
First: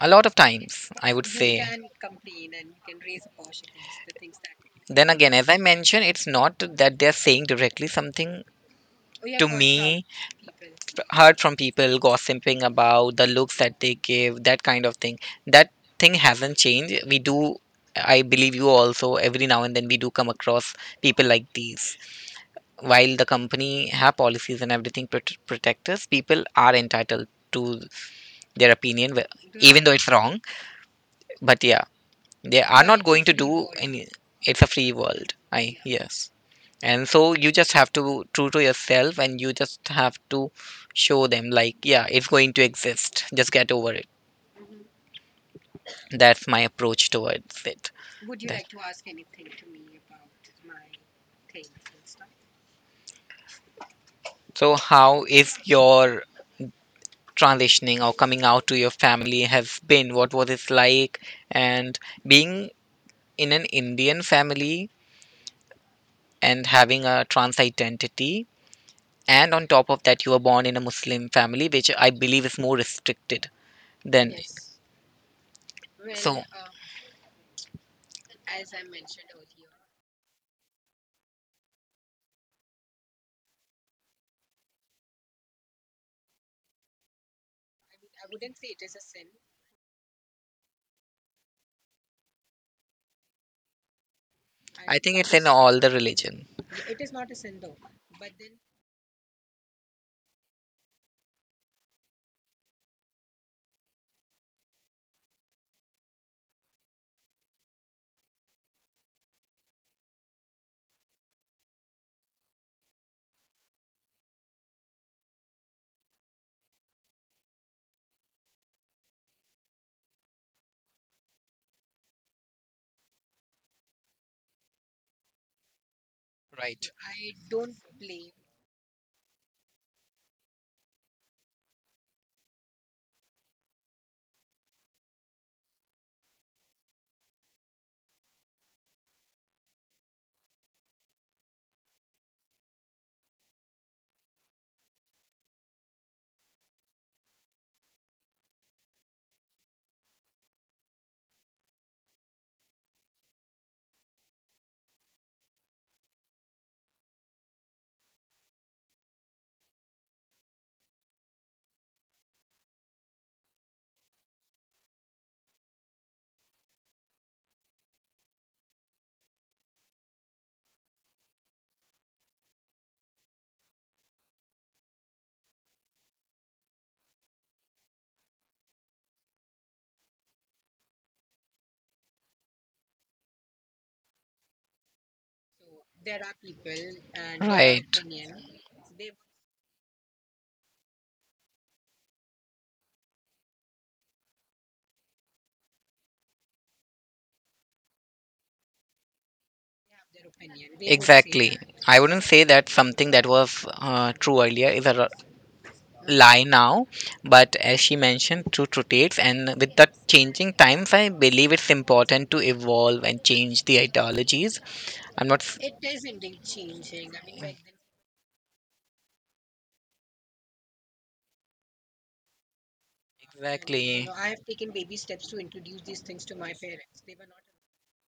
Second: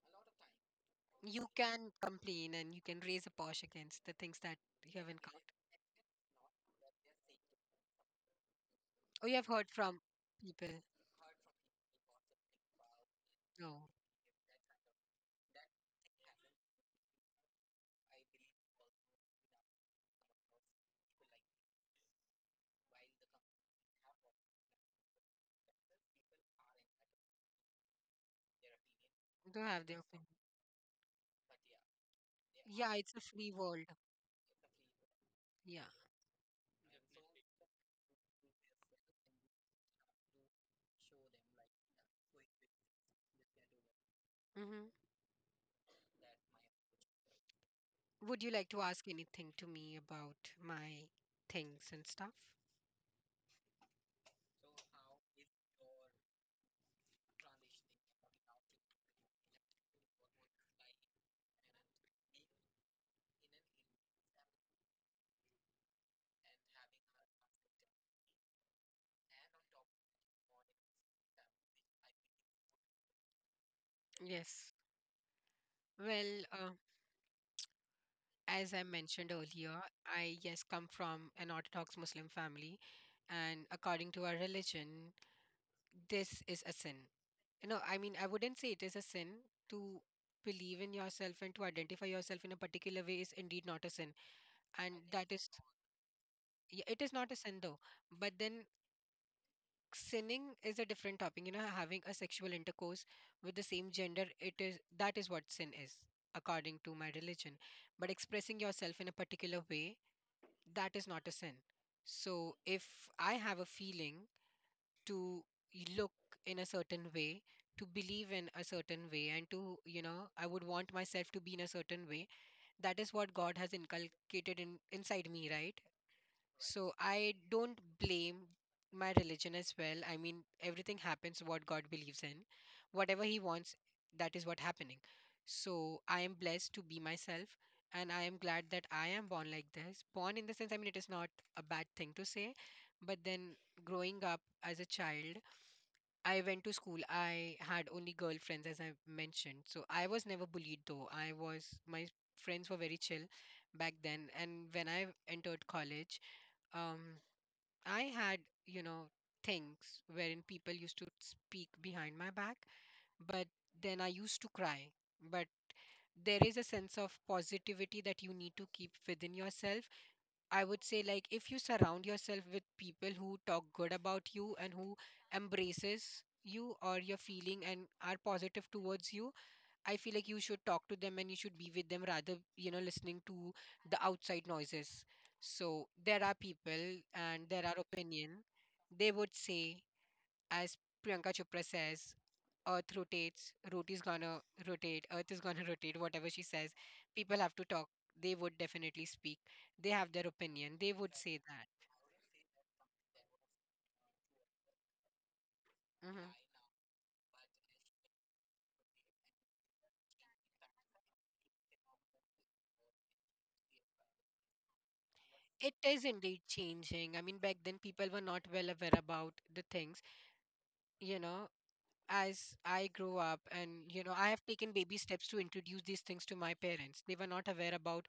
A lot of times, I would
you
say.
can complain and you can raise a posh against the things that you have
Then again,
encountered.
as I mentioned, it's not that they're saying directly something
Oh, you have
to
heard from
me.
people.
Heard from people gossiping about the looks that
No,
they give, that kind of thing. That thing hasn't changed. We do, I believe you also, every now and then we do come across people like these. While the company have policies and everything protect us, people are entitled to their opinion,
I don't have
even though
their
it's
opinion.
wrong. But yeah, they are
Yeah,
not
it's a
going to
free
do
world.
any. It's a free world. I
Yeah.
Yes, and so you just have to true to yourself and you just have to show them, like, yeah, it's going to exist, just get over it.
Hmm.
That's my approach towards it.
Would you like
That-
to ask anything to me about my things and stuff?
so how is your transitioning or coming out to your family has been, what was it like, and being in an Indian family and having a trans identity, and on top of that, you were born in a Muslim family, which I believe is more restricted than.
Yes. Well,
So,
as I mentioned earlier, I yes come from an Orthodox Muslim family, and according to our religion, this is a sin. You know, I mean, I wouldn't say it is a sin to believe in yourself and to identify yourself in a particular way is indeed not a sin, and
think
that
it's in
is
all the religion.
yeah, it is not a sin though. But then sinning is a different topic. You know, having a sexual intercourse with the same gender, it is that is what sin is, according to my religion. But expressing yourself in a particular way, that is not a sin. So if I have a feeling to look in a certain way, to believe in a certain way, and I would want myself to be in a certain way. That is what God has inculcated in inside me, right?
Right.
So I don't blame my religion as well. I mean, everything happens what God believes in. Whatever He wants, that is what happening. So I am blessed to be myself, and I am glad that I am born like this. Born in the sense, I mean, it is not a bad thing to say, but then growing up as a child, I went to school. I had only girlfriends, as I mentioned. So I was never bullied, though. My friends were very chill back then. And when I entered college, um I had, you know, things wherein people used to speak behind my back, but then I used to cry. But there is a sense of positivity that you need to keep within yourself. I would say, like, if you surround yourself with people who talk good about you and who embraces you or your feeling and are positive towards you, I feel like you should talk to them and you should be with them rather, you know, listening to the outside noises. So there are people and there are
Right.
opinion. They would say, as Priyanka Chopra says, Earth rotates, roti is gonna rotate, Earth is gonna rotate, whatever she says. People have to talk. They would definitely speak. They have their opinion. They would say
Exactly.
that.
I wouldn't say that something that was true earlier is a
Mhm.
lie now, but as she mentioned, true rotates, and with the changing times, I believe it's important to evolve and change the ideologies. I'm not s-
It is indeed changing. I mean, back then people were not well aware about the things, you know, as I grew up. And
Exactly.
I have
Exactly.
taken baby steps to introduce these things to my parents. They were not aware about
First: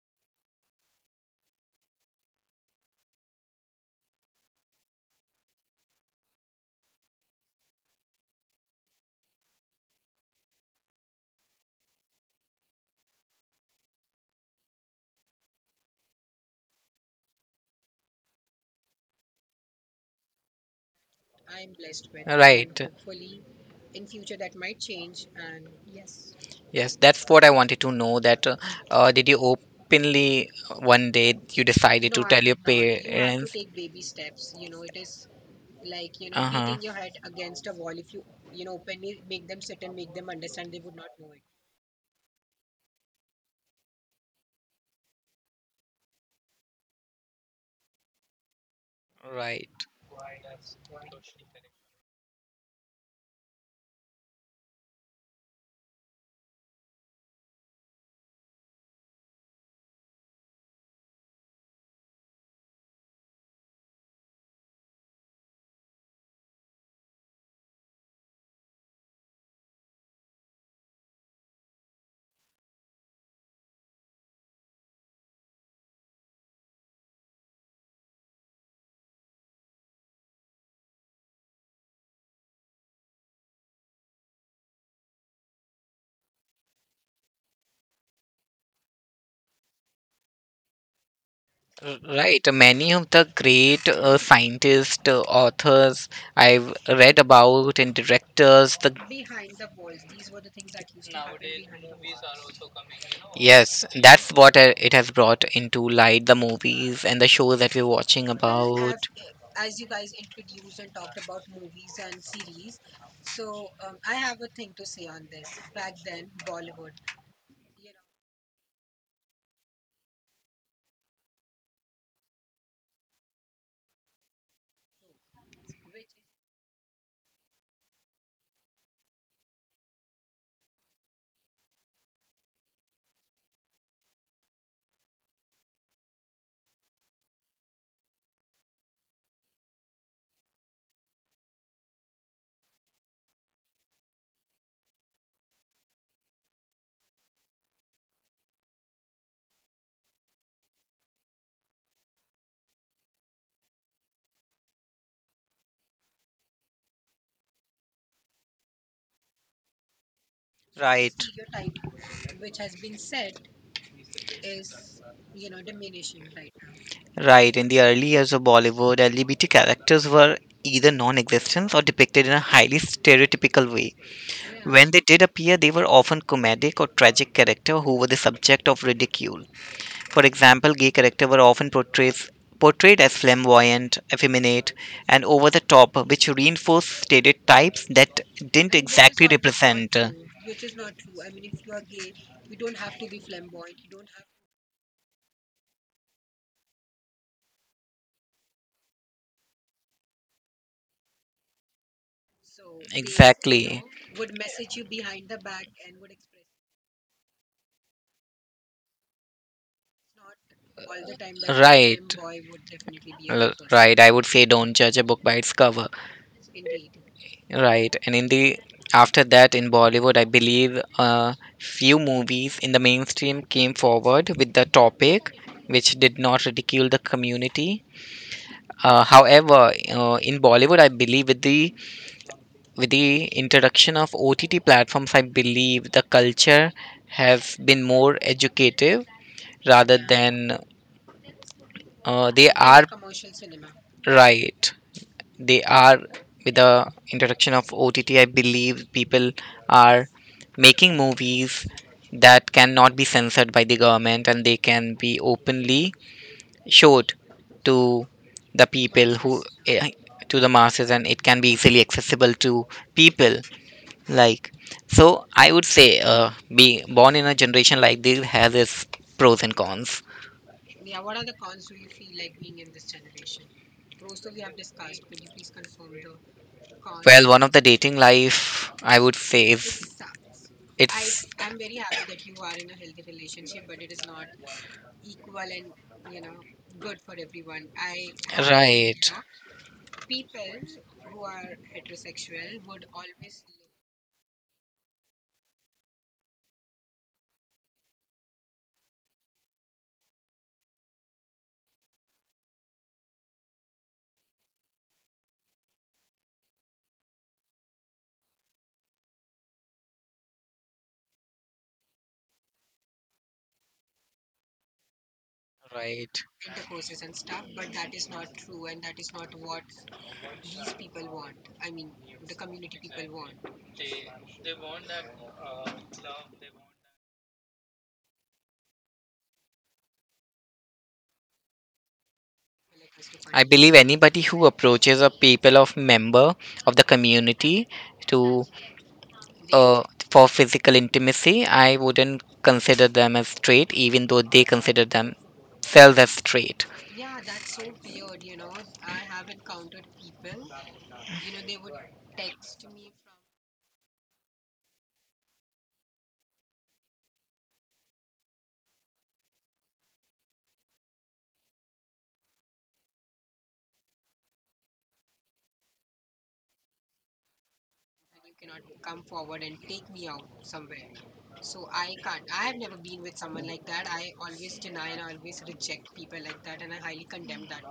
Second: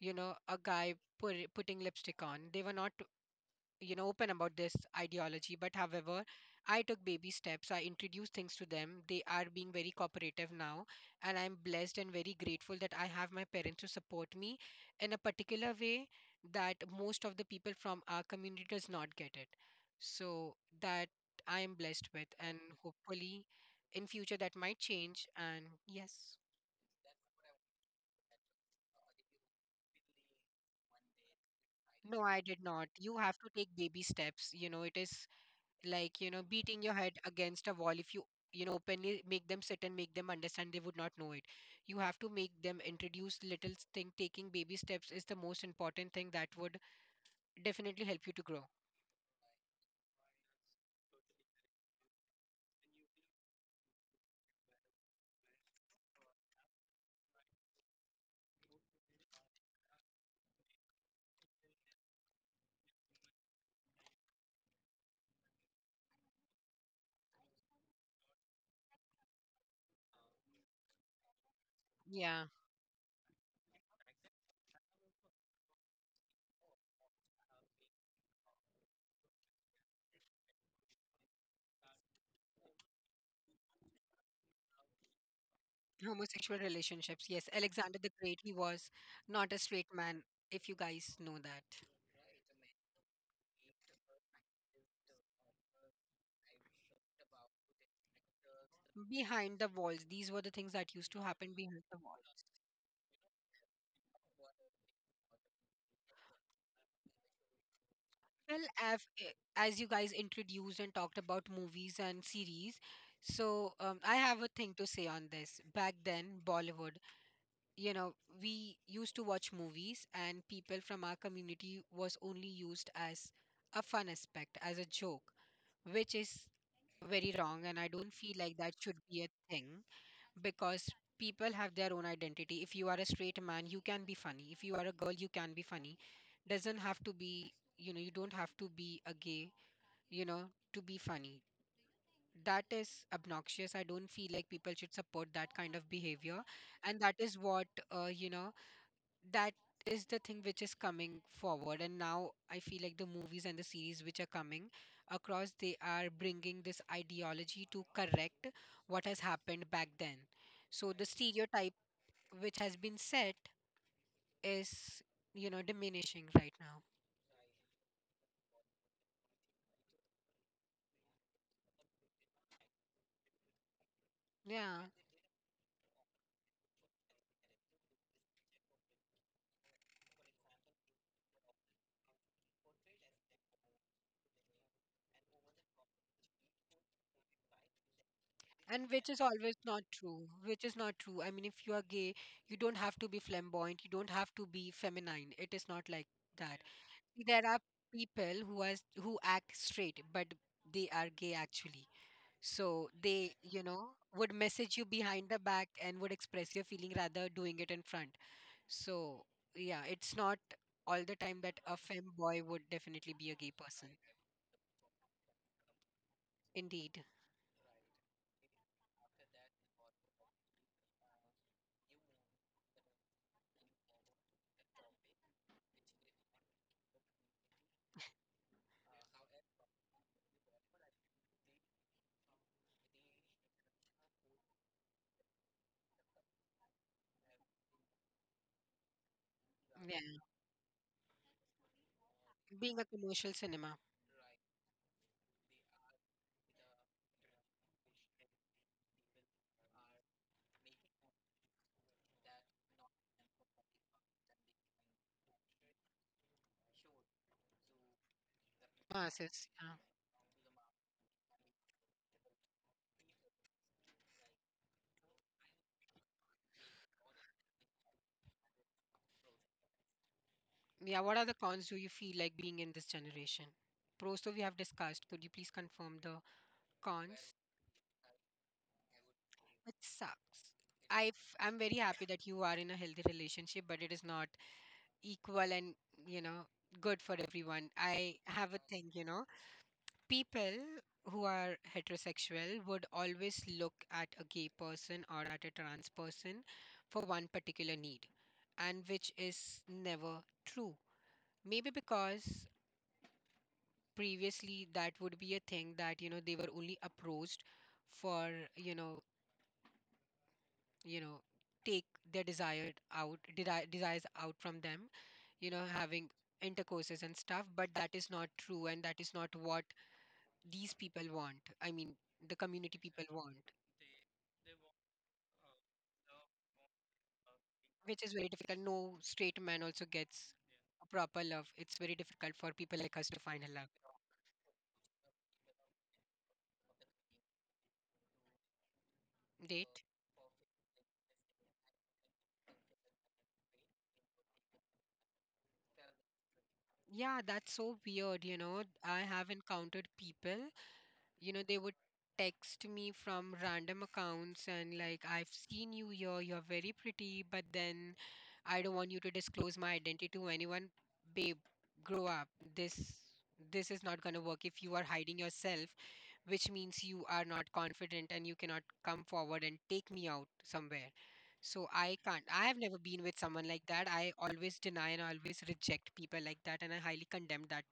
a guy putting lipstick on. They were not open about this ideology, but however, I took baby steps, I introduced things to them. They are being very cooperative now, and I'm blessed and very grateful that I have my parents who support me in a particular way that most of the people from our community does not get it. So that I am blessed with, and
Right.
hopefully in future that might change, and yes.
Yes, that's what I wanted to know. That did you openly one day you decided
No,
to
I
tell your
did not. You have to
parents?
take baby steps. It is like, you know,
Uh
beating your
huh.
head against a wall. If openly make them sit and make them understand, they would not know it. You have to make them introduce little thing. Taking baby steps is the most important thing that would definitely help you to grow,
would Right,
yeah. Homosexual relationships, yes. Alexander the Great, he was not a straight man, if you guys know that.
right. Many of the great scientists, authors I've read about, and directors, the.
Behind the walls, these were the things that used to happen, behind the walls.
Yes, that's what it has brought into light, the movies and the shows that we're watching. Well, as,
Well,
about,
as,
as.
as you guys introduced and talked about movies and series, so I have a thing to say on this. Back then, Bollywood, you know, we used to watch movies, and people from our community was only used as a fun aspect, as a joke, which is very wrong. And I don't feel like that should be a thing, because people have their own identity. If you are a straight man, you can be funny. If you are a girl, you can be funny. Doesn't have to be, you don't have to be a gay, you know, to be funny. That is obnoxious. I don't feel like people should support that kind of behavior. And that is what, that is the thing which is coming forward. And now I feel like the movies and the series which are coming across, they are bringing this ideology to correct what has happened back then. So the
Right.
stereotype which has been set is, diminishing right now.
Right, in the early years of Bollywood, LGBT characters were either non existent or depicted in a highly stereotypical way. Yeah.
Yeah.
When they did appear, they were often comedic or tragic characters who were the subject of ridicule. For example, gay characters were often portrayed as flamboyant, effeminate, and over the top, which reinforced stereotypes that didn't
And which is
exactly
always not
represent.
true, which is not true. I mean, if you are gay, you don't have to be flamboyant, you
To
don't have to be feminine. It is not like that. There are people who act straight, but they are gay actually. So
be.
they,
Exactly.
would message you behind the back and would express your feeling rather doing it in front. So yeah, it's not all the time that a
Right.
femboy would definitely be a gay
Behaving.
person.
Right. I would say don't judge a book by its cover.
Indeed,
Right, and in the after that in Bollywood, I believe few movies in the mainstream came forward with the topic, which did not ridicule the community. However, in Bollywood, I believe with the introduction of OTT platforms, I believe the culture have been more educative rather
yeah.
than they
Being
are.
a commercial cinema
Right. they are With the introduction of OTT, I believe people are making movies that cannot be censored by the government and they can be openly showed to the people who
passes.
to the masses, and it can be easily accessible to people like, so I would say be born in a generation like this has its pros and cons.
Yeah. Yeah, what are the cons do you feel like being in this generation? Pros, so we have discussed. Could you please confirm the
Well,
cons?
one of the dating life, I would say,
It
is
sucks.
it's
I'm very happy that you are in a healthy relationship, but it is not equal and, you know, good for everyone. I have a thing, you
right.
know. People who are heterosexual would always look at a gay person or at a trans person for one particular need, and which is never true. Maybe because previously that would be a thing that, you know, they were only approached for, you know, you know, take their desires out from them, you know, having
Right.
intercourses and stuff, but that is not true, and that is not what these people want. I mean, the community people want. Which is very difficult. No straight man also gets a proper love. It's very difficult for people like us to find
I
a love,
believe anybody who approaches a people of member of the community to
date.
uh, for physical intimacy, I wouldn't consider them as straight, even though they consider themselves as straight.
Yeah, that's so weird, you know. I have encountered people, you know, they would text me from random accounts and like, I've seen you here, you're very pretty, but then I don't want you to disclose my identity to anyone. Babe, grow up. This this is not going to work if you are hiding yourself, which means you are not confident and you cannot come forward and take me out somewhere. So I can't. I have never been with someone like that. I always deny and I always reject people like that, and I highly condemn that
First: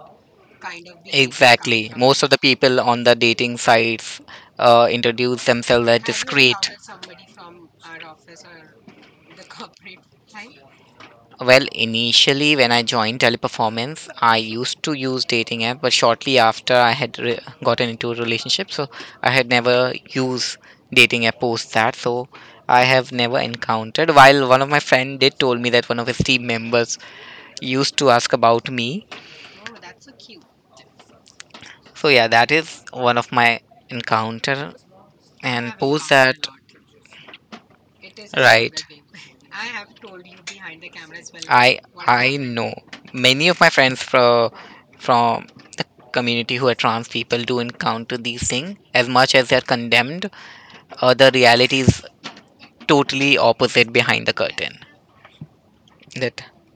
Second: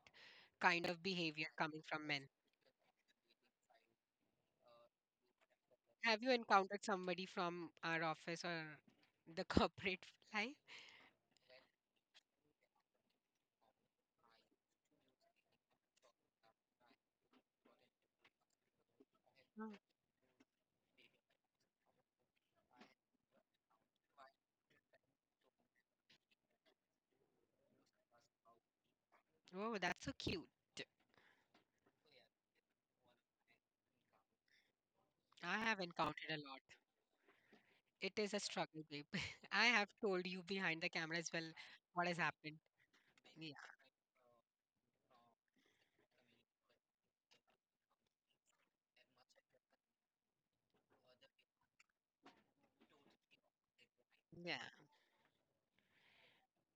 kind of behavior coming
Exactly.
from men.
Most of the people on the dating sites introduce themselves as
Have you
discreet.
encountered somebody from our office or the corporate
Well, initially when I joined Teleperformance, I used to use dating app, but shortly after I had gotten into a relationship, so I had
life?
never used dating app post that. So I have never encountered. While one of my friend did told me that one of his team members used to ask about me.
Oh, that's so cute.
So yeah, that is one of my encounter,
I
and
have
post
encountered a
that,
lot. It is a struggle,
right.
babe. I have told you
i
behind the camera as well
I
what has
happened.
happened.
Know many
Yeah.
of my friends from from the community who are trans people do encounter these things. As much as they're condemned, the reality is totally opposite behind the
Yeah.
curtain, that. So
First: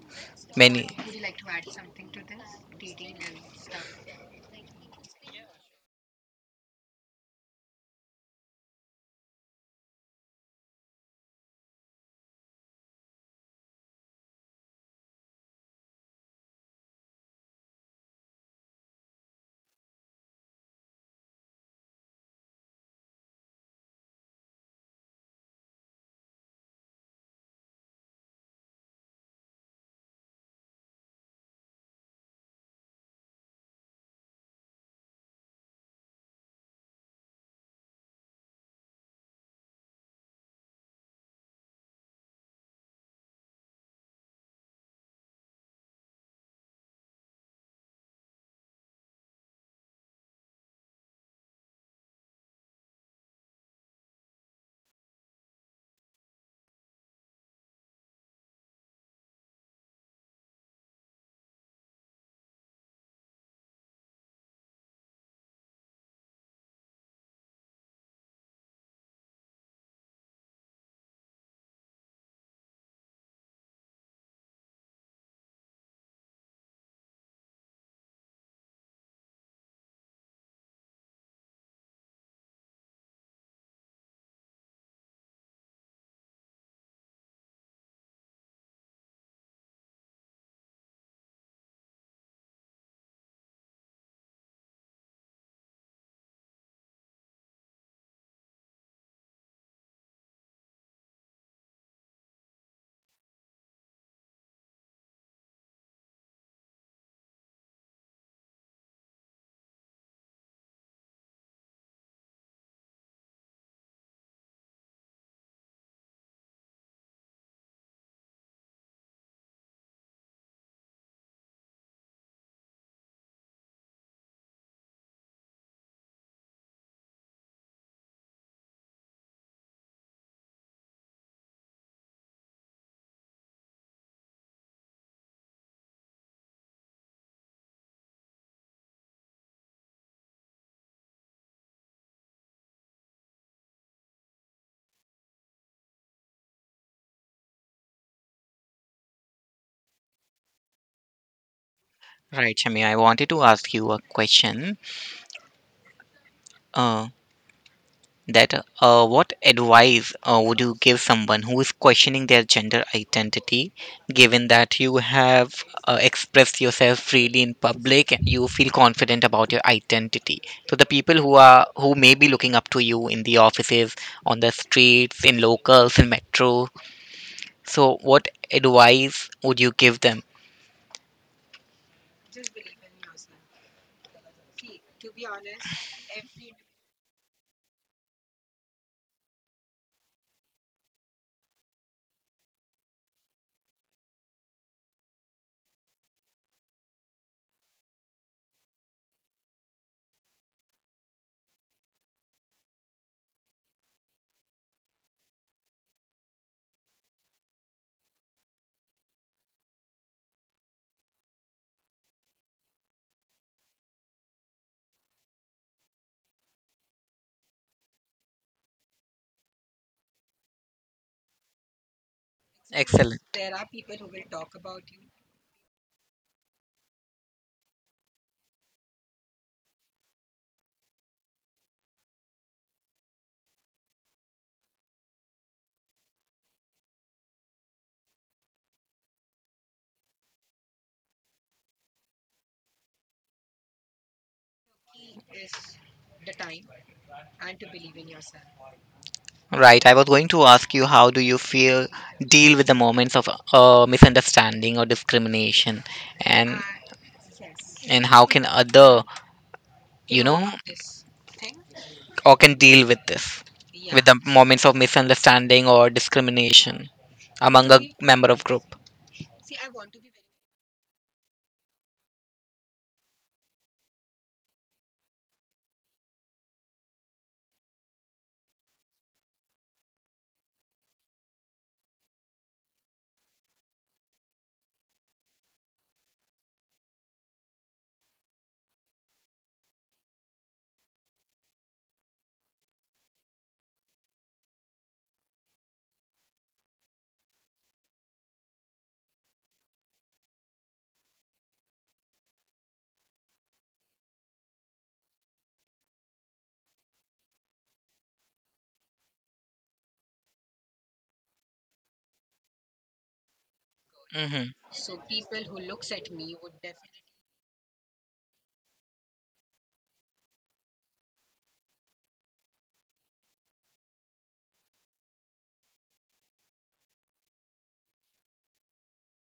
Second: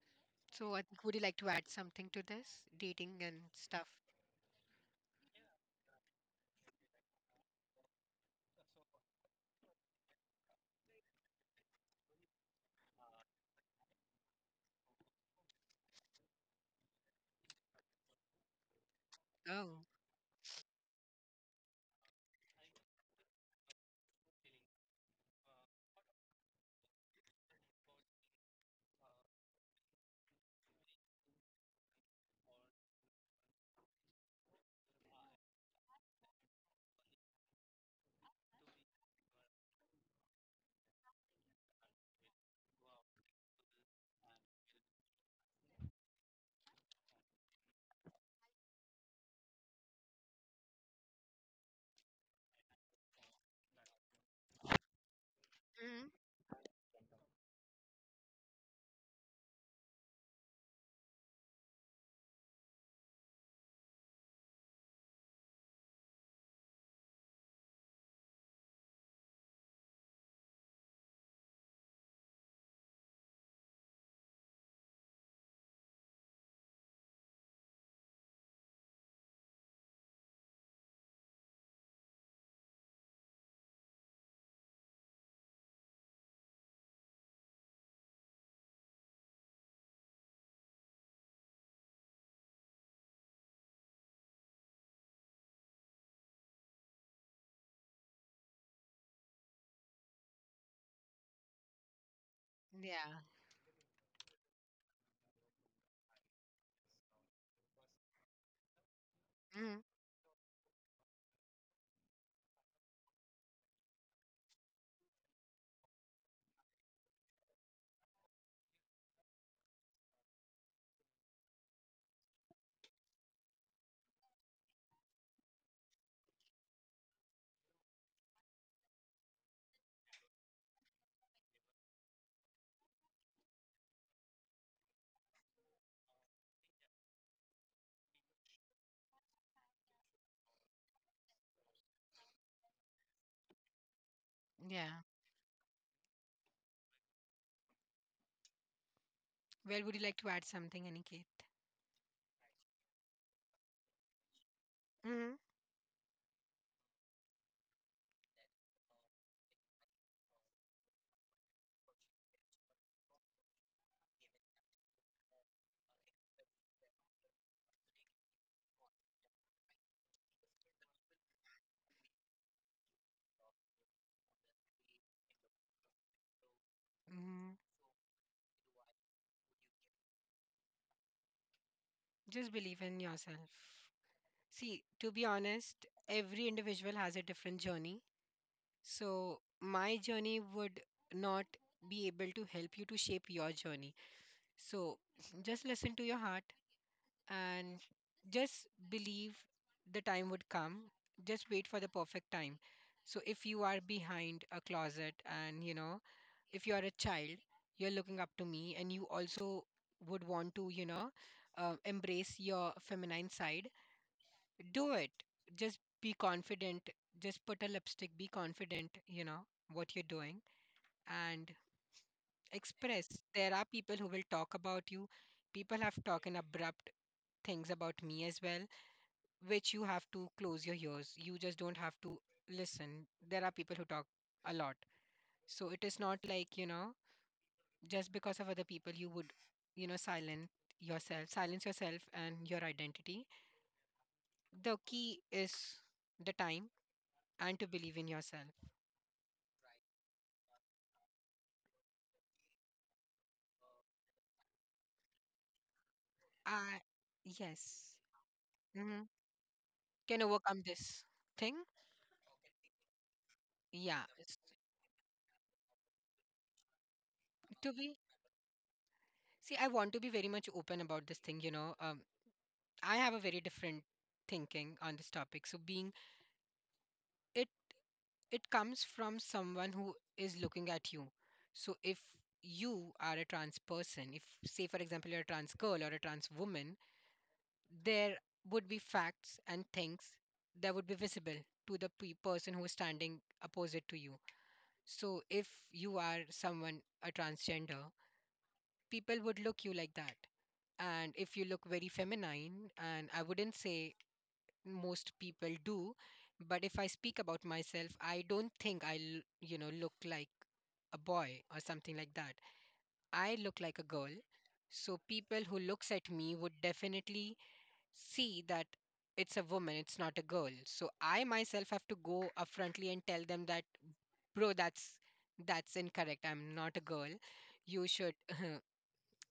I
So,
many
I think, would you
think.
like to add something to this? Dating and stuff. Oh. Hmm. Yeah. Hmm. Yeah. Well, would you like to add something, Aniket?
Right, Shami, I wanted to ask you a question.
Hmm.
Uh, that what advice would you give someone who is questioning their gender identity, given that you have expressed yourself freely in public and you feel confident about your identity, so the people who are who may be looking up to you in the offices, on the streets, in locals, in metro,
Hmm.
so what advice would you give them?
Just believe in yourself. See, to be honest, every individual has a different journey. So, my journey would not be able to help you to shape your journey. So, just listen to your heart and just believe, the time would come. Just wait for the perfect time. So, if you are behind a closet and you know, if you are a child, you're looking up to me and you also would want to, you know, embrace your feminine side, do it. Just be confident. Just put a lipstick, be confident, you know, what you're doing, and express.
Excellent.
There are people who will talk about you. People have talked abrupt things about me as well, which you have to close your ears. You just don't have to listen. There are people who talk a lot. So it is not like, you know, just because of other people, you would, you know, silence yourself and your identity. The key is the time and to believe in yourself.
Right, I was going to ask you how do you feel deal with the moments of misunderstanding or discrimination, and
I, yes,
how can
hmm,
other,
can
you know,
overcome this thing.
or can deal with this
Yeah,
with the
s-
moments of misunderstanding or discrimination among
to
a
be
member of group.
See, I want to be very much open about this thing, you know. I have a very different thinking on this topic. So being it it comes from someone who is looking at you. So if you are a trans person, if say for example you're a trans girl or a trans woman, there would be facts and things that would be visible to the person who is standing opposite to you. So if you are someone a transgender, people would look you like that. And if you look very feminine, and I wouldn't say most people do, but if I speak about myself, I don't think look like a boy or something like that. I look like a girl.
Mm-hmm.
So people who looks at me would definitely see that it's a woman, it's not a girl. So I myself have to go upfrontly and tell them that, bro, that's incorrect, I'm not a girl. You should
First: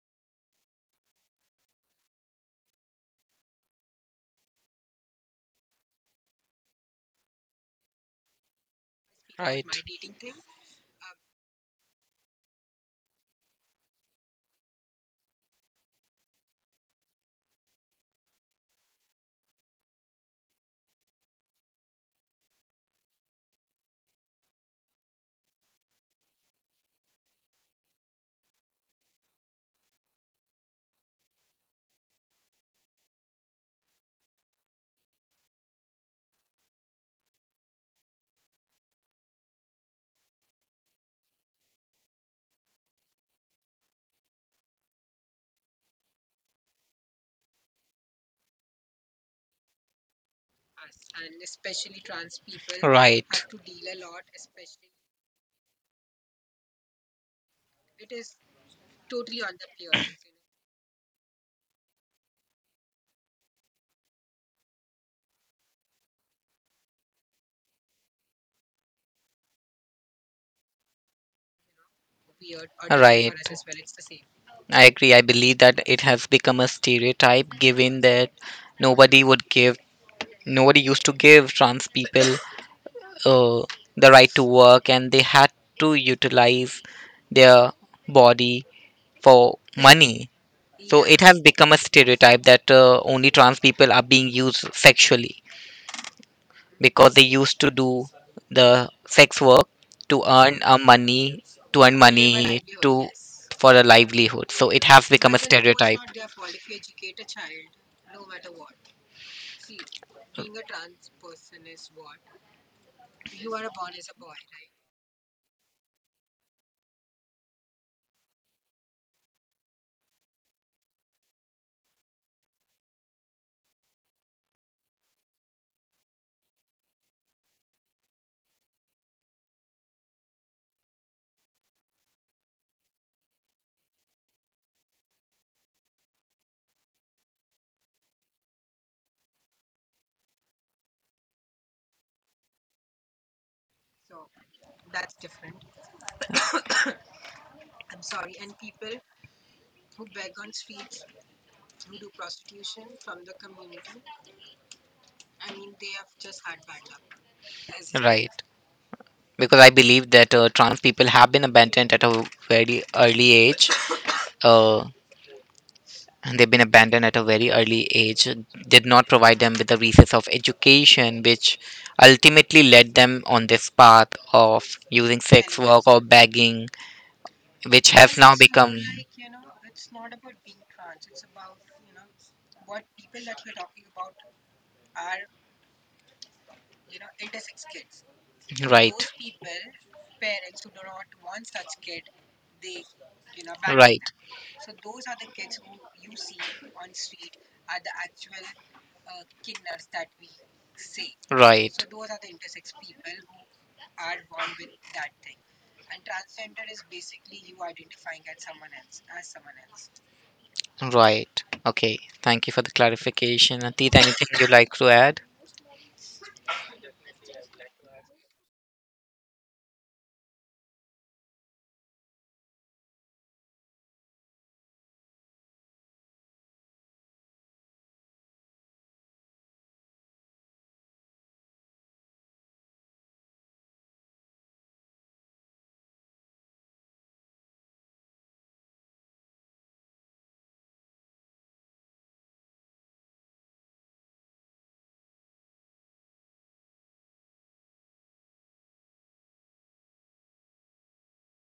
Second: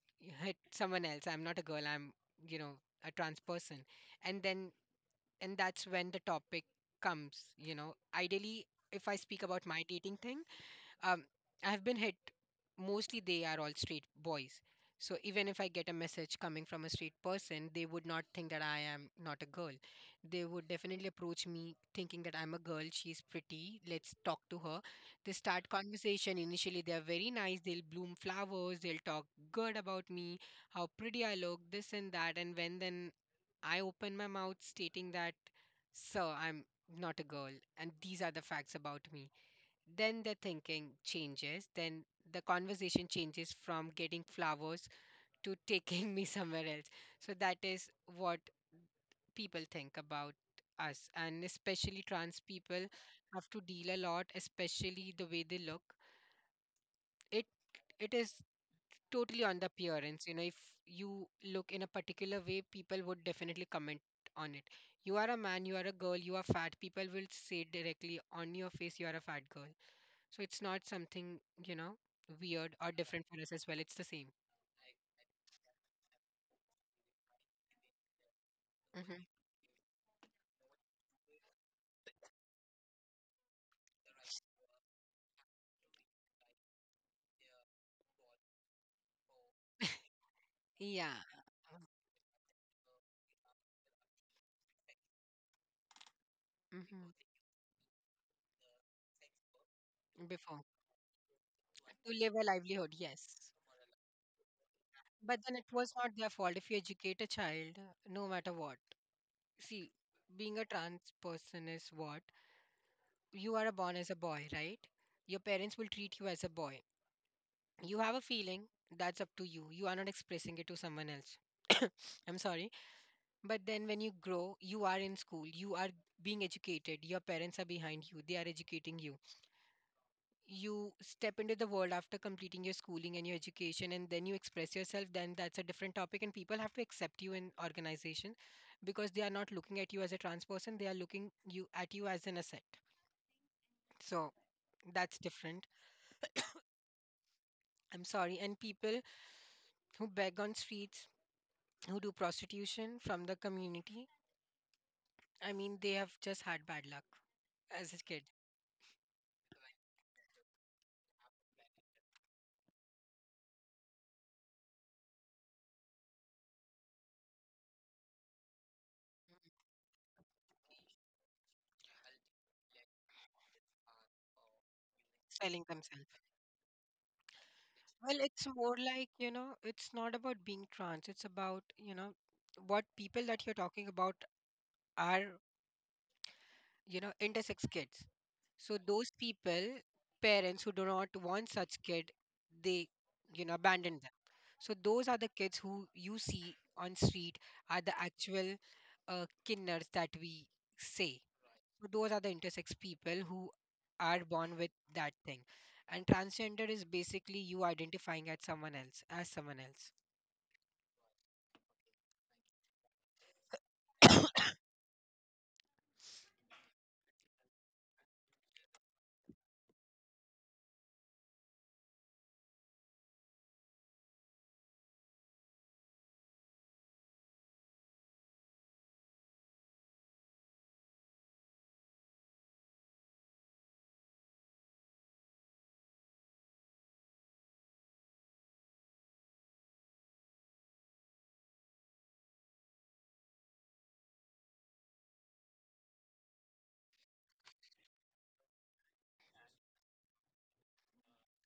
hit someone else. I'm not a girl, I'm, you know, a trans person. And then, and that's when the topic comes, you know. Ideally, if I speak about
Right.
my dating thing, um, I've been hit. Mostly they are all street boys. So even if I get a message coming from a street person, they would not think that I am not a girl. They would definitely approach me thinking that I'm a girl, she's pretty, let's talk to her. They start conversation. Initially, they are very nice. They'll bloom flowers, they'll talk good about me, how pretty I look, this and that. And when then I open my mouth stating that, sir, I'm not a girl, and these are the facts about me. Then the thinking changes, then the conversation changes from getting flowers to taking me somewhere else. So that is what people think about us, and especially trans people
Right.
have to deal a lot, especially the way they look. It it is totally on the appearance. If you look in a particular way, people would definitely comment on it. You are a man, you are a girl, you are fat. People will say directly on your face, you are a fat girl. So it's not something, you know, weird or different
Right.
for us as well. It's the same.
I agree. I believe that it has become a stereotype given that
Hmm.
nobody would give nobody used to give trans people uh, the right to work, and they had to utilize their body for money. So yeah, it
Yeah.
has become a stereotype that only trans people are being used sexually
Hmm.
because they used to do the sex work to earn
Before.
a money to earn
To live a
money
livelihood,
to
yes.
for a livelihood. So it has become a
But then it was
stereotype.
not their fault. If you educate a child, no matter what. See, being a trans person is what? You are born as a boy, right? Your parents will treat you as a boy. You have a feeling, that's up to you. You are not expressing it to someone else. I'm sorry, but then when you grow, you are in school, you are being educated, your parents are behind you, they are educating you. You step into the world after completing your schooling and your education, and then you express yourself. Then that's a different topic, and people have to accept you in organization, because they are not looking at you as a trans person, they are looking you at you as an asset. So that's different. I'm sorry. And people who beg on streets, who do prostitution from the community, I mean, they have just had bad luck as a kid,
Right. Because I believe that trans people have been abandoned at a very early age, uh, and they've been abandoned at a very early age, did not provide them with the resources of education, which ultimately led them on this path of using sex
selling
work or
themselves.
begging, which has
Well,
now
it's more
become.
like, it's not about being trans. It's about what people that you're talking about are intersex kids. So
Right,
those people, parents who do not want such kid, they abandon
right,
them. So those are the kids who you see on street, are the actual kinners that we say.
right,
So those are the intersex people who are born with that thing. And transgender is basically you identifying as someone else, as someone else.
right. Okay, thank you for the clarification. Atit, anything you'd like to add?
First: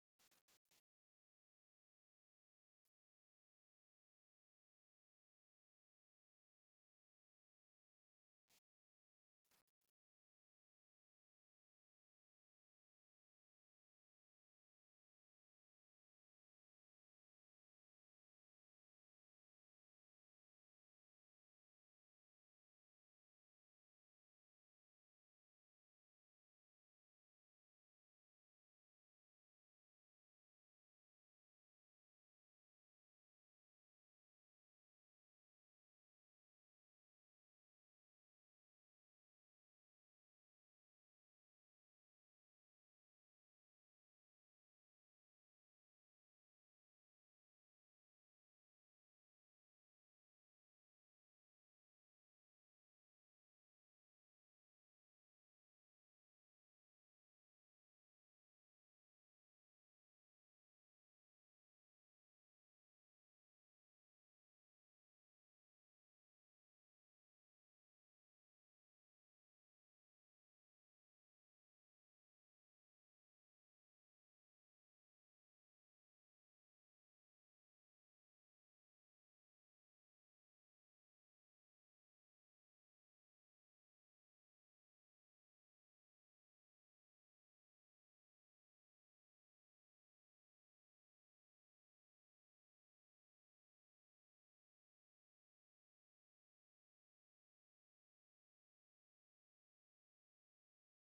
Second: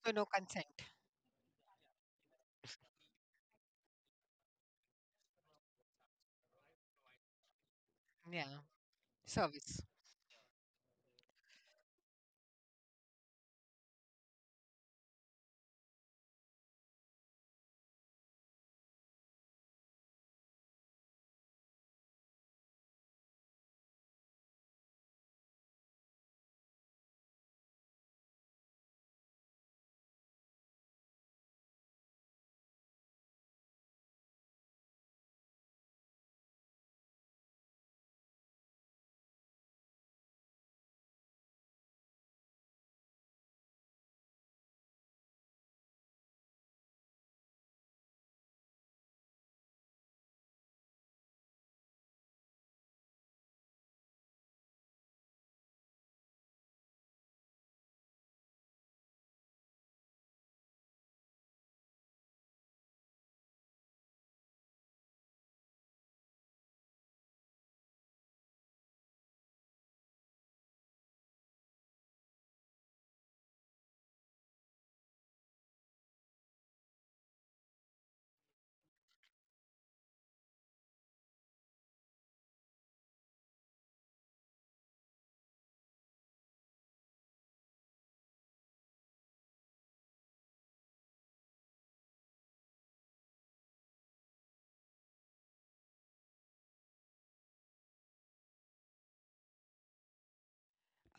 So no consent. Yeah. Service.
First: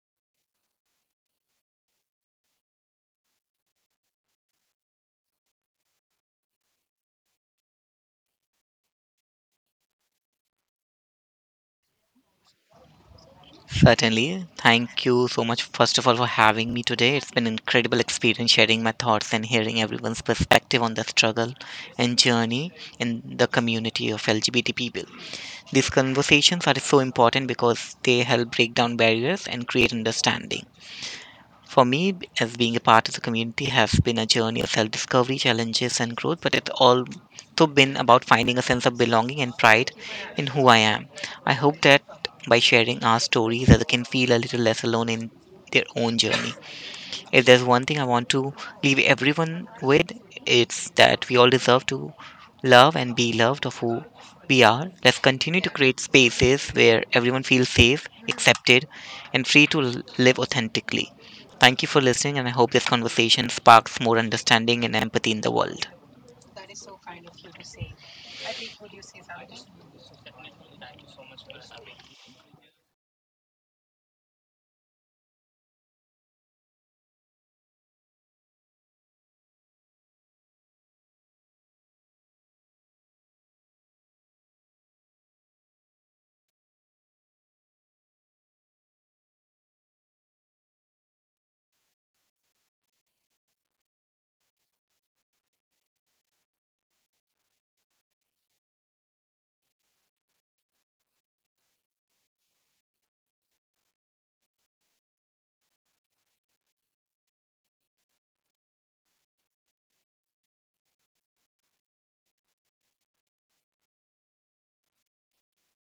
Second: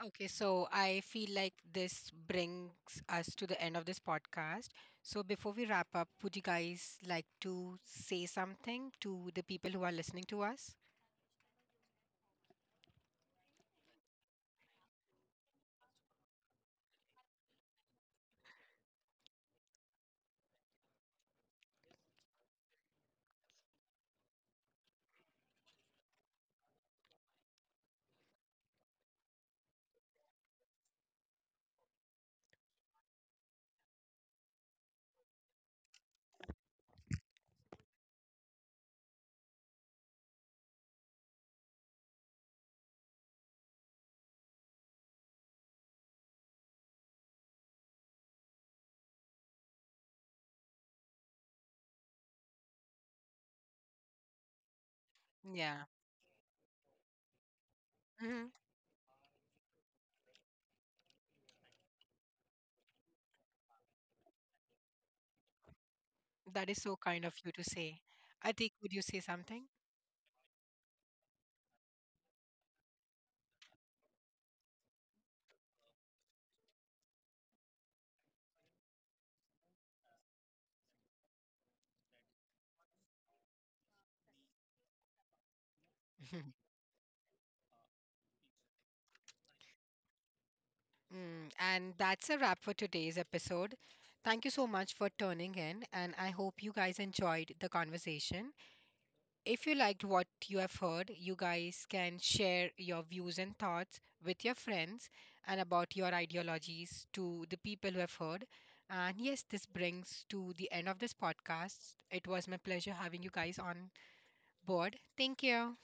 Okay, so I feel like this brings us to the end of this podcast. So before we wrap up, would you guys like to say something to the people who are listening to us?
Certainly. Thank you so much, first of all, for having me today. It's been an incredible experience sharing my thoughts and hearing everyone's perspective on the struggle and journey in the community of LGBT people. These conversations are so important because they help break down barriers and create understanding. For me, as being a part of the community has been a journey of self discovery, challenges, and growth, but it's also been about finding a sense of belonging and pride in who I am. I hope that by sharing our stories, others can feel a little less alone in their own journey. If there's one thing I want to leave everyone with, it's that we all deserve to love and be loved of who we are. Let's continue to
Yeah.
create spaces where everyone feels safe,
Mhm.
accepted, and free to live authentically. Thank you for listening, and I hope this conversation sparks more understanding and empathy in the world.
That is so kind of you to say. Atik, would you say something? And that's a wrap for today's episode. Thank you so much for tuning in, and I hope you guys enjoyed the conversation. If you liked what you have heard, you guys can share your views and thoughts with your friends and about your ideologies to the people who have heard. And yes, this brings to the end of this podcast. It was my pleasure having you guys on board. Thank you.